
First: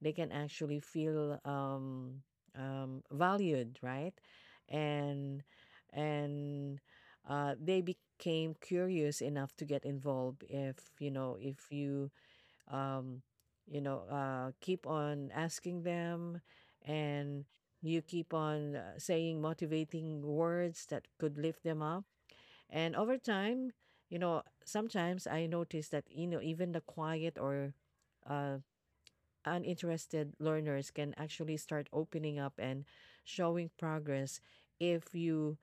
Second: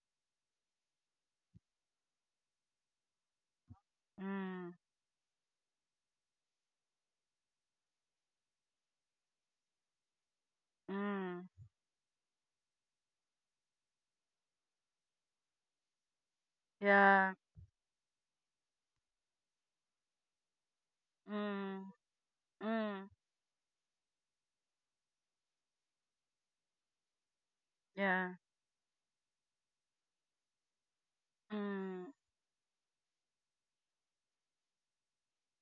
[SPEAKER 2] they can actually feel um, um, valued, right?
[SPEAKER 1] Mm,
[SPEAKER 2] And and uh, They became curious enough to get involved if, you know,
[SPEAKER 1] mm.
[SPEAKER 2] if you um, you know, uh, keep on asking them,
[SPEAKER 1] Yeah.
[SPEAKER 2] and you keep on uh, saying motivating words that could lift them
[SPEAKER 1] Mm,
[SPEAKER 2] up. And
[SPEAKER 1] mm.
[SPEAKER 2] over time, you know, sometimes I notice that, you know, even the quiet or
[SPEAKER 1] Yeah.
[SPEAKER 2] uh, uninterested learners can actually start
[SPEAKER 1] Mm,
[SPEAKER 2] opening up and showing progress if you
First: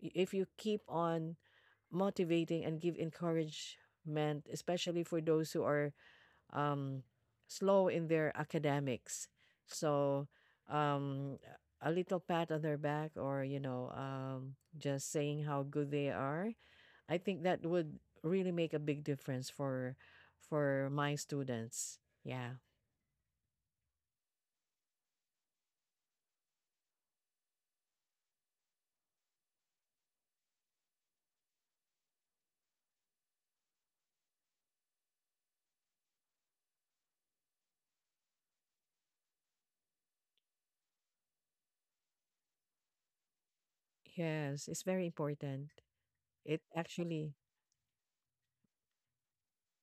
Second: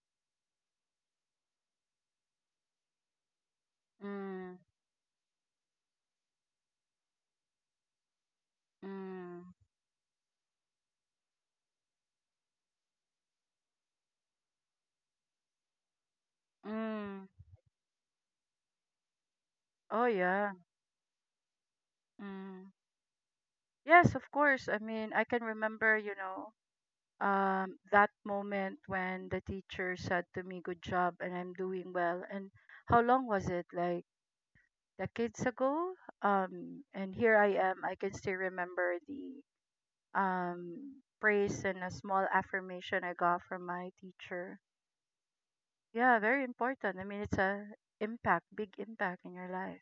[SPEAKER 2] if you keep on motivating and give encouragement,
[SPEAKER 1] mm,
[SPEAKER 2] especially for those who are um, slow in their academics.
[SPEAKER 1] mm,
[SPEAKER 2] So um, a little pat on their back, or you know, um, just saying how good they are. I
[SPEAKER 1] mm.
[SPEAKER 2] think that would really make a big difference for
[SPEAKER 1] Oh, yeah.
[SPEAKER 2] for my students. Yeah.
[SPEAKER 1] Mm. Yes, of course. I mean, I can remember, you know. um, that moment when the teacher said to me, "Good job," and I'm doing well. And how long was it? Like decades ago. Um, and here I am. I can still remember the um praise and a small affirmation I got from my teacher.
[SPEAKER 2] Yes, it's very important.
[SPEAKER 1] Yeah, very
[SPEAKER 2] It
[SPEAKER 1] important. I mean,
[SPEAKER 2] actually...
[SPEAKER 1] it's a impact, big impact in your life.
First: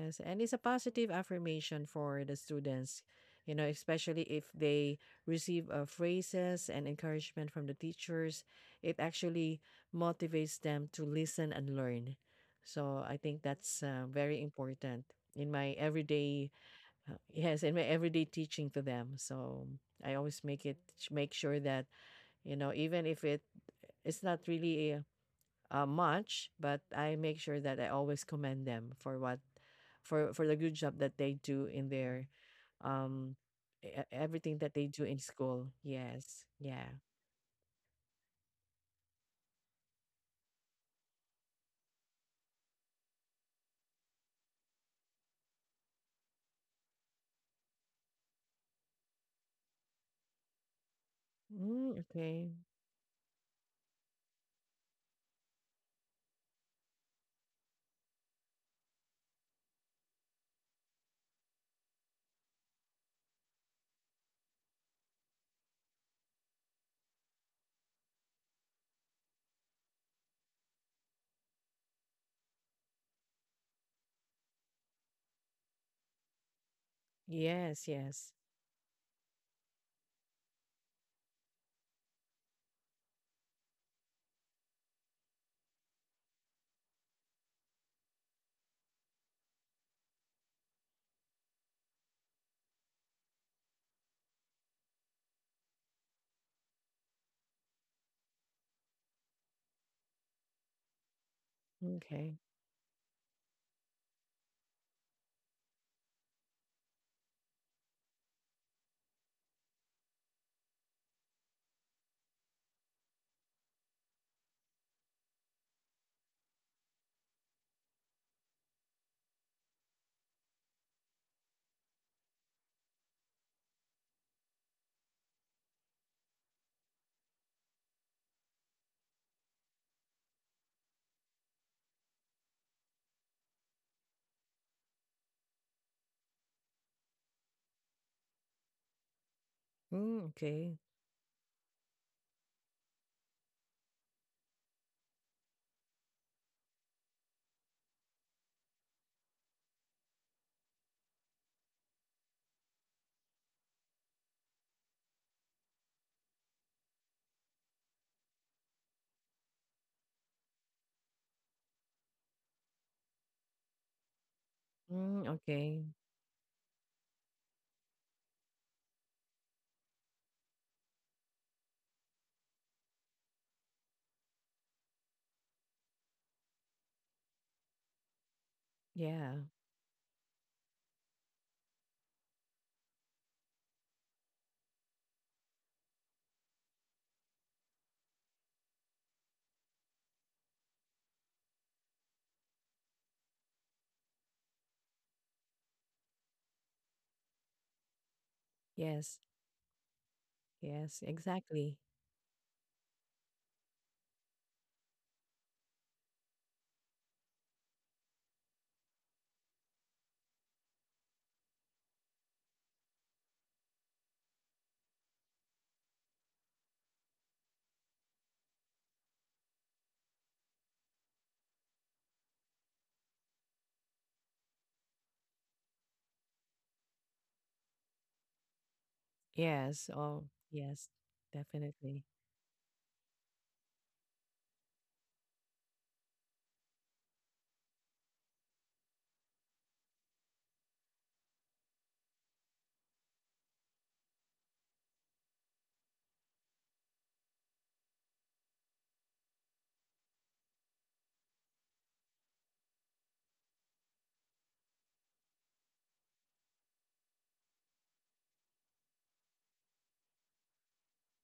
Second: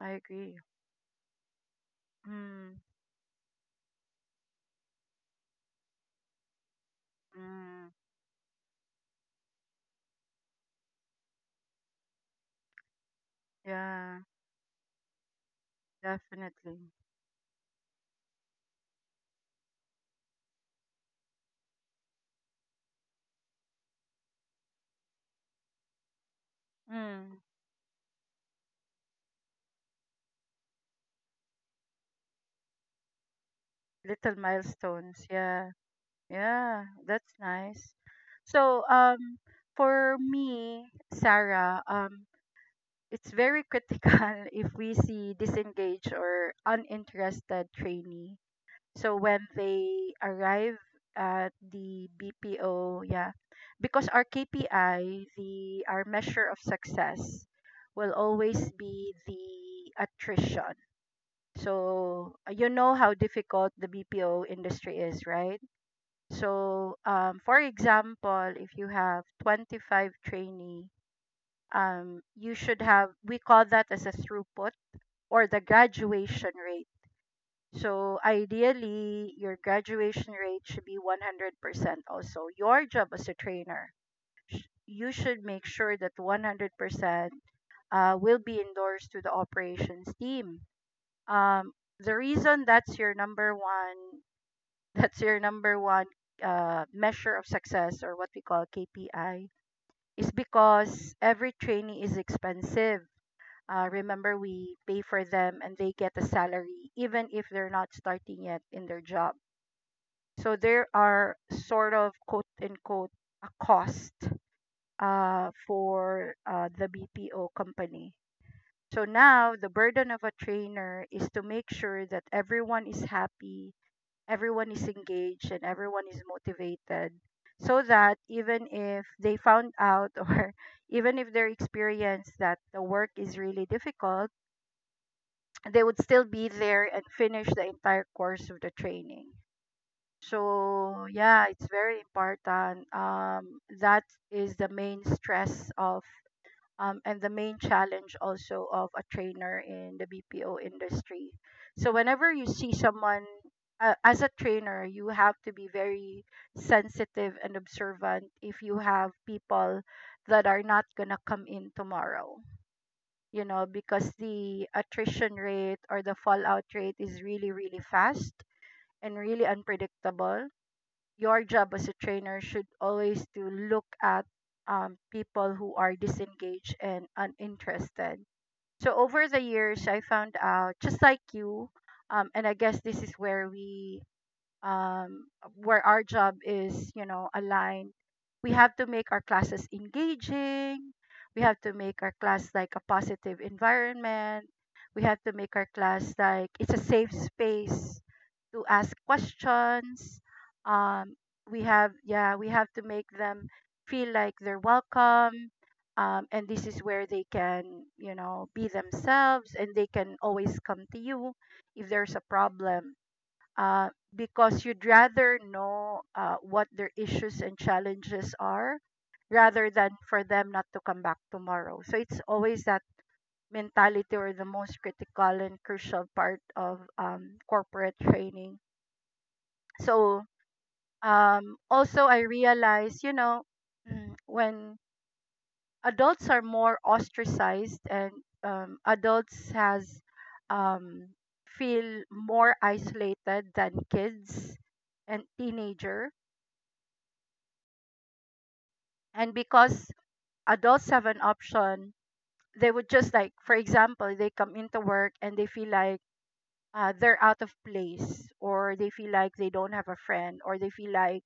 [SPEAKER 1] I
[SPEAKER 2] and it's
[SPEAKER 1] agree.
[SPEAKER 2] a positive affirmation for the
[SPEAKER 1] Mm,
[SPEAKER 2] students, you know, especially if they receive uh, phrases and encouragement from the
[SPEAKER 1] mm,
[SPEAKER 2] teachers. It actually motivates them to listen and learn. So I think that's uh,
[SPEAKER 1] yeah,
[SPEAKER 2] very important in my everyday,
[SPEAKER 1] definitely.
[SPEAKER 2] uh, yes, in my everyday teaching to them. So I always make it make sure that, you know, even if it it's not really a uh, much, but I
[SPEAKER 1] Mm,
[SPEAKER 2] make sure that I always commend them for what for for the good job that they do in their um e- e-
[SPEAKER 1] little
[SPEAKER 2] everything that they do in
[SPEAKER 1] milestones.
[SPEAKER 2] school.
[SPEAKER 1] Yeah.
[SPEAKER 2] Yes.
[SPEAKER 1] Yeah,
[SPEAKER 2] Yeah.
[SPEAKER 1] that's nice. So, um, for me, Sarah, um, it's very critical if we see disengaged or uninterested trainee. So when they arrive at
[SPEAKER 2] Mm,
[SPEAKER 1] the
[SPEAKER 2] okay.
[SPEAKER 1] B P O, yeah, because our K P I, the our measure of success, will always be the attrition. So uh, you know how difficult the B P O industry is, right? So, um, for example, if you have twenty-five trainee, um, you should have, we call that as a throughput or the graduation rate.
[SPEAKER 2] Yes,
[SPEAKER 1] So,
[SPEAKER 2] yes.
[SPEAKER 1] ideally, your graduation rate should be one hundred percent also. Your job as a trainer, you should make sure that one hundred percent uh, will be endorsed to the operations team. Um, the reason that's your number one That's your number one uh, measure of success or what we call K P I is because every trainee is
[SPEAKER 2] Okay.
[SPEAKER 1] expensive. Uh, remember, we pay for them and they get a salary even if they're not starting yet in their job. So there are sort of quote unquote a cost uh, for uh, the B P O company. So now the burden of a trainer is to make sure that everyone is happy, everyone is engaged, and everyone is motivated, so that even if they found out or even if they experience that the work is really difficult, they would still be there and finish the entire course of the training.
[SPEAKER 2] Mm, okay.
[SPEAKER 1] So yeah, it's very important um, that is the main stress of um, and the main challenge also of a trainer in the B P O industry. So whenever you see someone uh, as a trainer, you have to be very sensitive and observant if you have people that are not gonna come in tomorrow. You know, because the
[SPEAKER 2] Mm,
[SPEAKER 1] attrition rate
[SPEAKER 2] okay.
[SPEAKER 1] or the fallout rate is really, really fast and really unpredictable. Your job as a trainer should always to look at um, people who are disengaged and uninterested. So over the
[SPEAKER 2] Yeah.
[SPEAKER 1] years, I found out just like you, um, and I guess this is where we um, where our job is, you know, aligned, we have to make our classes engaging. We have to make our class like a positive environment. We have to make our class like it's a safe space to ask
[SPEAKER 2] Yes.
[SPEAKER 1] questions.
[SPEAKER 2] Yes,
[SPEAKER 1] Um, we
[SPEAKER 2] exactly.
[SPEAKER 1] have, yeah, we have to make them feel like they're welcome. Um, and this is where they can, you know, be themselves and they can always come to you if there's a problem uh, because you'd rather know uh, what their issues and challenges are rather than for them not to come back tomorrow. So it's always that mentality or the most critical and crucial part of um, corporate training.
[SPEAKER 2] Yes.
[SPEAKER 1] So
[SPEAKER 2] Oh, yes.
[SPEAKER 1] um,
[SPEAKER 2] Definitely.
[SPEAKER 1] also, I realize, you know, mm, when adults are more ostracized and um, adults has um, feel more isolated than kids and teenagers and because adults have an option, they would just like for example they come into work and they feel like uh, they're out of place or they feel like they don't have a friend or they feel like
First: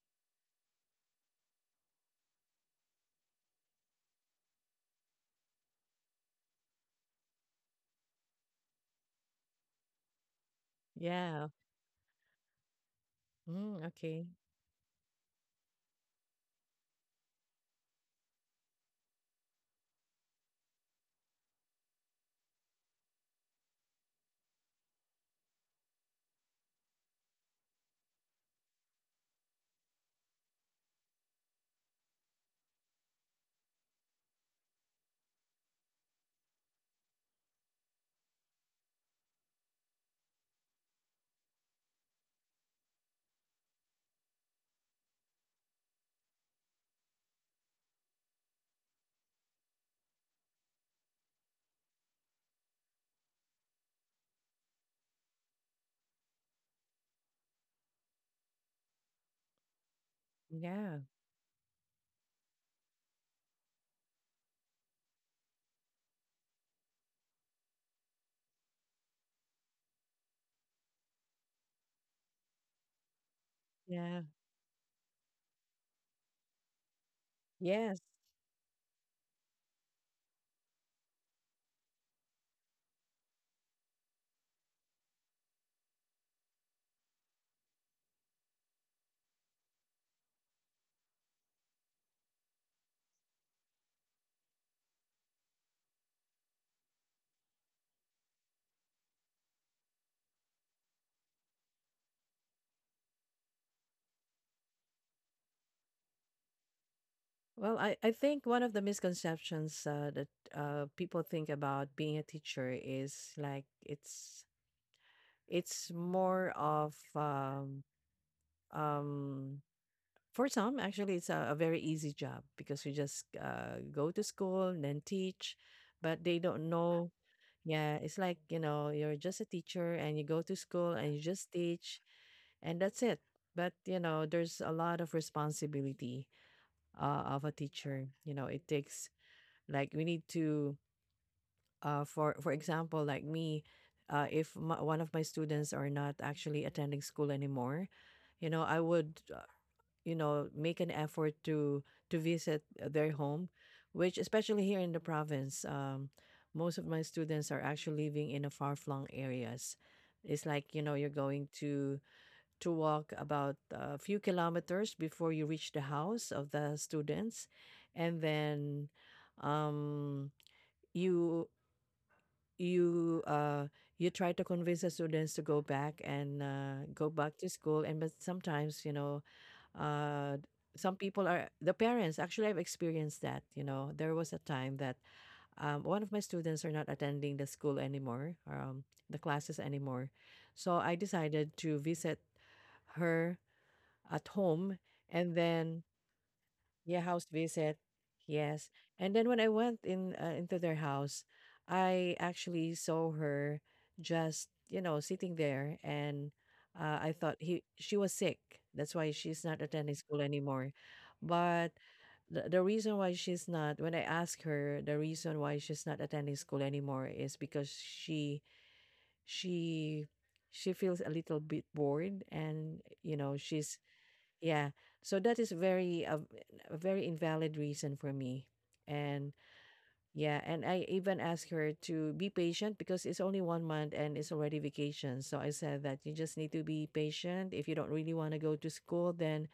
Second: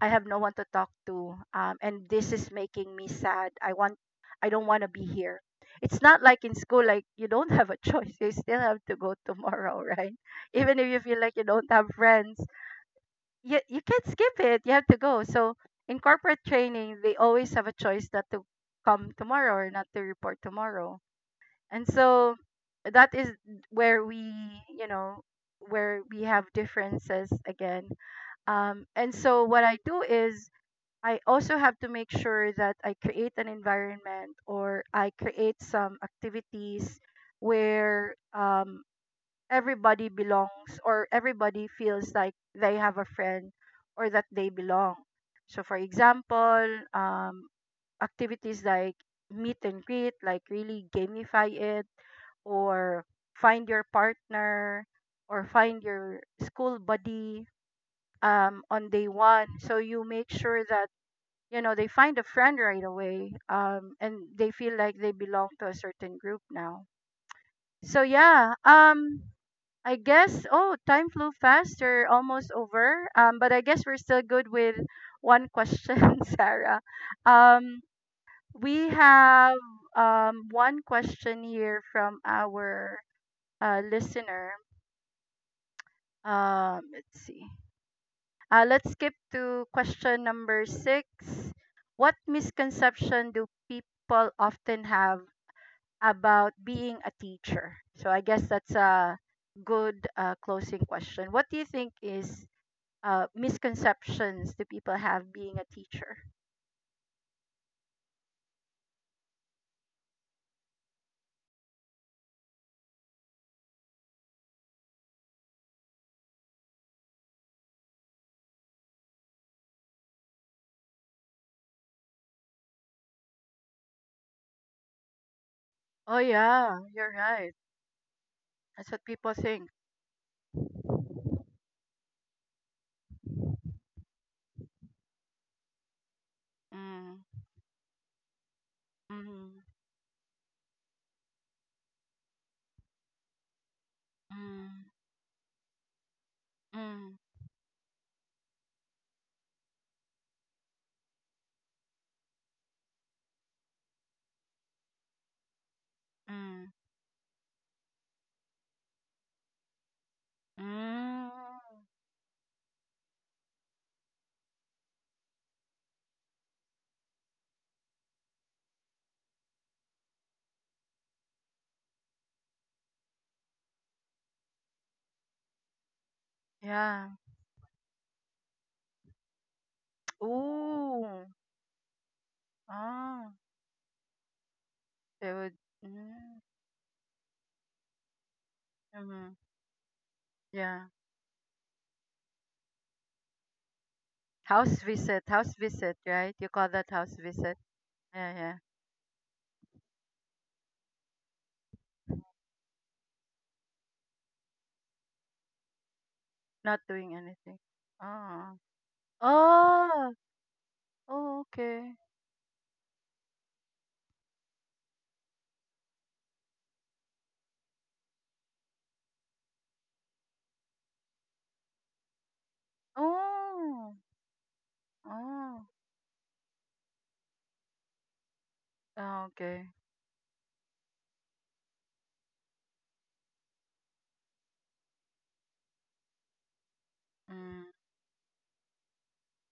[SPEAKER 1] I have no one to talk to, um, and this is making me sad. I want, I don't want to be here. It's not like in school, like you don't have a choice, you still have to go tomorrow right? Even if you feel like you
[SPEAKER 2] Yeah.
[SPEAKER 1] don't have friends, you you
[SPEAKER 2] Mm,
[SPEAKER 1] can't
[SPEAKER 2] okay.
[SPEAKER 1] skip it. You have to go. So in corporate training, they always have a choice not to come tomorrow or not to report tomorrow. And so that is where we, you know, where we have differences again. Um, and so what I do is I also have to make sure that I create an environment or I create some activities where um, everybody belongs or everybody feels like they have a friend or that they belong. So, for example, um, activities like meet and greet, like really gamify it, or find your partner, or find your school buddy um, on day one. So, you make sure that
[SPEAKER 2] Yeah.
[SPEAKER 1] you know they find a friend right away, um, and they feel like they belong to a certain group now. So yeah, um I guess, oh, time flew fast. You're almost over. Um, but I guess we're
[SPEAKER 2] Yeah.
[SPEAKER 1] still good with one question, Sarah. Um,
[SPEAKER 2] Yes.
[SPEAKER 1] we have um, one question here from our uh, listener. Um, let's see. Uh, let's skip to question number six. What misconception do people often have about being a teacher? So I guess that's a good uh, closing question. What do you think is uh, misconceptions do people have being a teacher?
[SPEAKER 2] Well, I, I think one of the misconceptions uh, that uh, people think about being a teacher is like it's it's more of um, um, for some, actually it's a, a very easy job because you just uh, go to school and then teach,
[SPEAKER 1] Oh
[SPEAKER 2] but they don't
[SPEAKER 1] yeah,
[SPEAKER 2] know.
[SPEAKER 1] you're right.
[SPEAKER 2] Yeah, it's like, you know,
[SPEAKER 1] That's what
[SPEAKER 2] you're
[SPEAKER 1] people
[SPEAKER 2] just a
[SPEAKER 1] think.
[SPEAKER 2] teacher and you go to school and you just teach, and that's it. But you know, there's a lot of responsibility
[SPEAKER 1] Mm,
[SPEAKER 2] uh, of a teacher. You know, it takes,
[SPEAKER 1] mm,
[SPEAKER 2] like, we need to, uh, for for example, like me, uh, if my,
[SPEAKER 1] mm,
[SPEAKER 2] one of my students are not actually attending
[SPEAKER 1] mm,
[SPEAKER 2] school anymore, you know, I would, uh, you know, make an effort to to visit their home, which, especially here in the province, um,
[SPEAKER 1] mm,
[SPEAKER 2] most of my students are actually living in a far flung areas. It's like, you know, you're
[SPEAKER 1] mm.
[SPEAKER 2] going to to walk about a few kilometers before you reach the house of the students, and then um you you uh you try to convince the students to go back and uh, go
[SPEAKER 1] Yeah.
[SPEAKER 2] back to school. And but sometimes, you know, uh some people
[SPEAKER 1] Ooh.
[SPEAKER 2] are the parents, actually I've experienced
[SPEAKER 1] Oh.
[SPEAKER 2] that. You know, there was a time that,
[SPEAKER 1] They would.
[SPEAKER 2] um, one of my
[SPEAKER 1] Mm,
[SPEAKER 2] students are not attending the school anymore, um, the
[SPEAKER 1] mm,
[SPEAKER 2] classes anymore, so
[SPEAKER 1] yeah.
[SPEAKER 2] I decided to visit her at home.
[SPEAKER 1] House visit.
[SPEAKER 2] And
[SPEAKER 1] House
[SPEAKER 2] then,
[SPEAKER 1] visit. Right. You call that
[SPEAKER 2] yeah,
[SPEAKER 1] house
[SPEAKER 2] house
[SPEAKER 1] visit.
[SPEAKER 2] visit.
[SPEAKER 1] Yeah. Yeah.
[SPEAKER 2] Yes. And then when I went in, uh, into their house, I actually saw her just, you know, sitting there. And
[SPEAKER 1] Not
[SPEAKER 2] uh, I
[SPEAKER 1] doing
[SPEAKER 2] thought
[SPEAKER 1] anything.
[SPEAKER 2] he she was sick.
[SPEAKER 1] Oh.
[SPEAKER 2] That's why she's not attending
[SPEAKER 1] Oh.
[SPEAKER 2] school anymore.
[SPEAKER 1] Oh.
[SPEAKER 2] But
[SPEAKER 1] Okay.
[SPEAKER 2] the, the reason why she's not, when I asked her the reason why she's not attending school anymore, is because she she she feels a little bit bored and, you know, she's,
[SPEAKER 1] Oh.
[SPEAKER 2] yeah. So that is
[SPEAKER 1] Oh.
[SPEAKER 2] very a, a very invalid reason for me.
[SPEAKER 1] Oh,
[SPEAKER 2] And
[SPEAKER 1] okay.
[SPEAKER 2] yeah, and I even asked her to be patient because it's only one month and it's already vacation. So I said that you just need to be patient.
[SPEAKER 1] Mm.
[SPEAKER 2] If you don't really want to go to school, then,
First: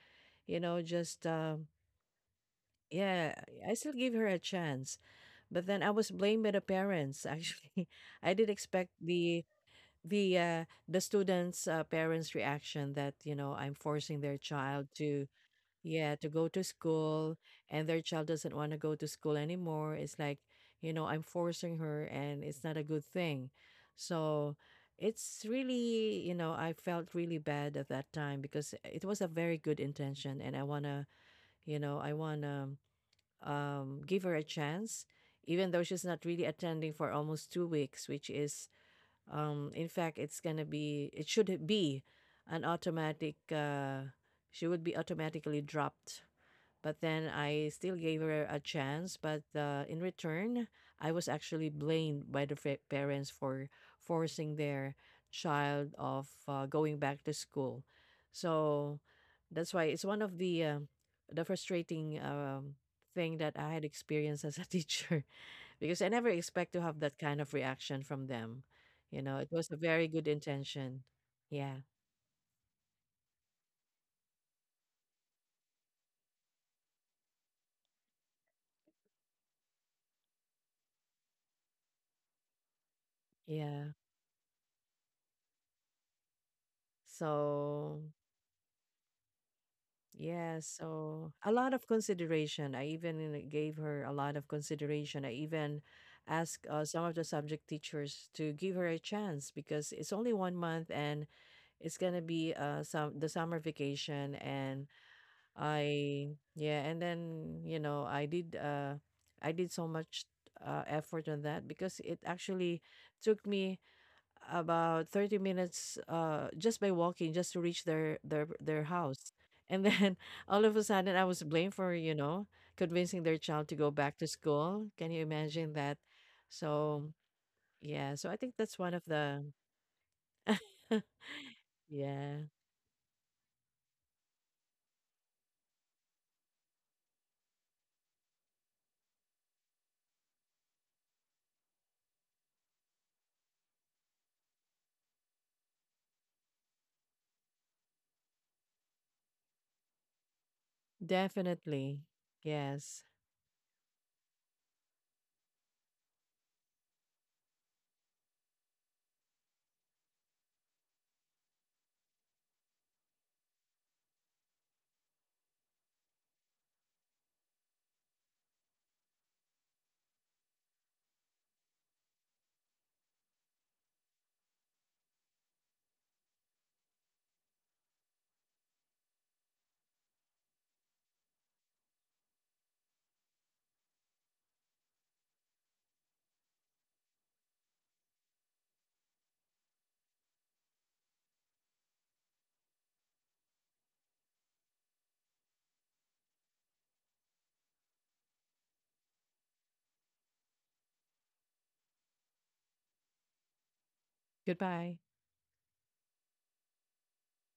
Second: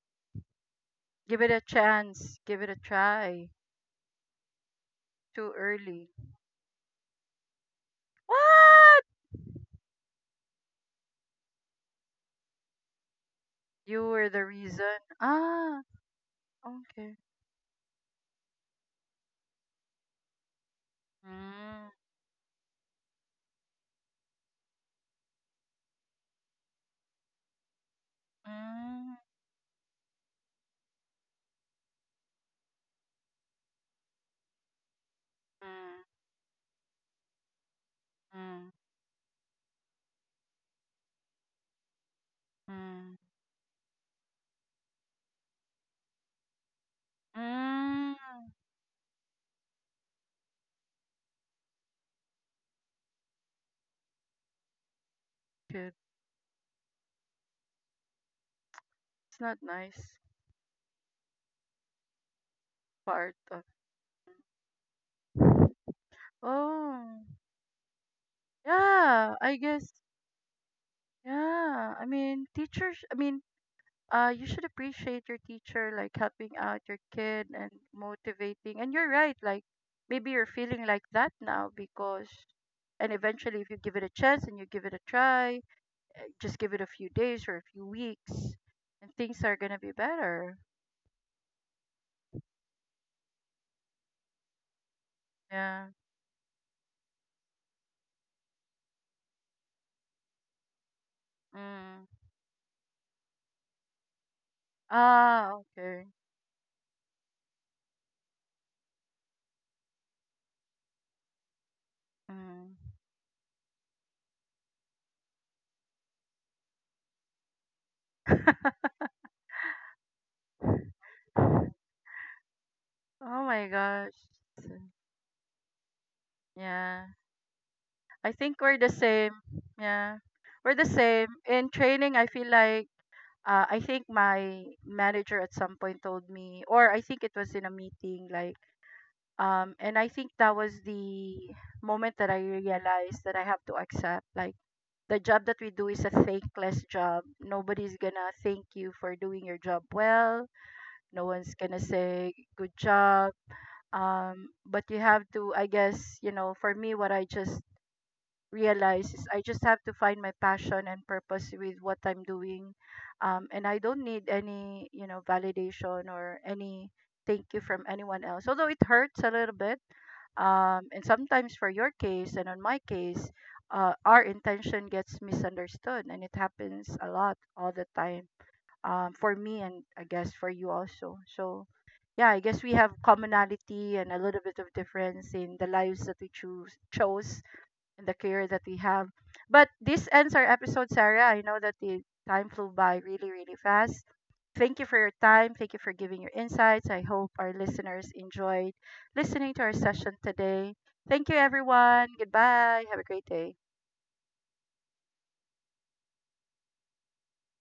[SPEAKER 2] you know, just
[SPEAKER 1] Give it a
[SPEAKER 2] um,
[SPEAKER 1] chance. Give it a
[SPEAKER 2] yeah,
[SPEAKER 1] try.
[SPEAKER 2] I still give her a chance.
[SPEAKER 1] Too
[SPEAKER 2] But then I
[SPEAKER 1] early.
[SPEAKER 2] was blamed by the parents. Actually, I did expect
[SPEAKER 1] What?
[SPEAKER 2] the the uh, the students' uh, parents' reaction, that you know, I'm
[SPEAKER 1] You
[SPEAKER 2] forcing
[SPEAKER 1] were
[SPEAKER 2] their
[SPEAKER 1] the
[SPEAKER 2] child
[SPEAKER 1] reason.
[SPEAKER 2] to,
[SPEAKER 1] Ah,
[SPEAKER 2] yeah, to go to
[SPEAKER 1] okay.
[SPEAKER 2] school, and their child doesn't want to go to school anymore. It's like, you know, I'm forcing
[SPEAKER 1] Mm,
[SPEAKER 2] her and it's not a good thing. So it's really, you know, I felt really bad at that time, because it
[SPEAKER 1] mm,
[SPEAKER 2] was a very good intention and I want to, you know, I want to, um, give her a chance, even though
[SPEAKER 1] mm,
[SPEAKER 2] she's not really attending for almost two weeks, which
[SPEAKER 1] mm,
[SPEAKER 2] is, um, in fact, it's going to be, it should be an
[SPEAKER 1] mm,
[SPEAKER 2] automatic, uh, she would be automatically dropped, but then I still
[SPEAKER 1] mm.
[SPEAKER 2] gave her a chance. But uh, in return, I was actually blamed by the fa- parents for forcing their
[SPEAKER 1] Good.
[SPEAKER 2] child of uh, going back to school. So
[SPEAKER 1] It's not
[SPEAKER 2] that's why it's
[SPEAKER 1] nice
[SPEAKER 2] one of the uh, the frustrating um,
[SPEAKER 1] part
[SPEAKER 2] thing that
[SPEAKER 1] of.
[SPEAKER 2] I had experienced as a teacher, because I never expect to have that
[SPEAKER 1] Oh,
[SPEAKER 2] kind of reaction from them. You
[SPEAKER 1] yeah.
[SPEAKER 2] know, it
[SPEAKER 1] I
[SPEAKER 2] was a
[SPEAKER 1] guess.
[SPEAKER 2] very good intention. Yeah,
[SPEAKER 1] Yeah. I mean, teachers. I mean, uh, you should appreciate your teacher like helping out your kid and motivating and you're right, like maybe you're feeling like that now because, and eventually if you
[SPEAKER 2] yeah.
[SPEAKER 1] give it a chance and you give it a try, just give it a few days or a few
[SPEAKER 2] So
[SPEAKER 1] weeks and things are gonna be better.
[SPEAKER 2] yeah, so a lot of consideration. I even gave her a lot of consideration. I
[SPEAKER 1] Yeah.
[SPEAKER 2] even asked uh, some of the subject teachers to give her a chance because it's only one month and it's
[SPEAKER 1] Mm.
[SPEAKER 2] gonna be uh some the summer vacation. And
[SPEAKER 1] Ah, okay.
[SPEAKER 2] I yeah, and then, you know, I did uh I did so much uh effort on that, because it actually
[SPEAKER 1] Mm.
[SPEAKER 2] took me about thirty minutes uh just by walking, just to reach their their their house. And then all of a sudden, I was blamed for, you know, convincing their
[SPEAKER 1] Oh my
[SPEAKER 2] child to go
[SPEAKER 1] gosh.
[SPEAKER 2] back to school. Can you imagine that?
[SPEAKER 1] Yeah,
[SPEAKER 2] So yeah,
[SPEAKER 1] I
[SPEAKER 2] so I think
[SPEAKER 1] think we're
[SPEAKER 2] that's
[SPEAKER 1] the
[SPEAKER 2] one of
[SPEAKER 1] same.
[SPEAKER 2] the...
[SPEAKER 1] Yeah, we're the same in training, I
[SPEAKER 2] Yeah.
[SPEAKER 1] feel like. uh, I think my manager at some point told me, or I think it was in a meeting, like, um, and I think that was the moment that I realized that I have to accept, like, the job that we do is a thankless job. Nobody's gonna thank you for doing your job well. No one's gonna
[SPEAKER 2] Definitely.
[SPEAKER 1] say good
[SPEAKER 2] Yes.
[SPEAKER 1] job. Um, but you have to, I guess, you know, for me, what I just realize is I just have to find my passion and purpose with what I'm doing. Um, and I don't need any, you know, validation or any thank you from anyone else. Although it hurts a little bit. Um, and sometimes for your case and on my case, uh, our intention gets misunderstood and it happens a lot all the time. Um, for me and I guess for you also. So yeah, I guess we have commonality and a little bit of difference in the lives that we choose chose and the career that we have. But this ends our episode, Sarah. I know that the time flew by really, really fast. Thank you for your time. Thank you for giving your insights. I hope our listeners enjoyed listening to our session today. Thank you, everyone. Goodbye. Have a great day.
[SPEAKER 2] Goodbye.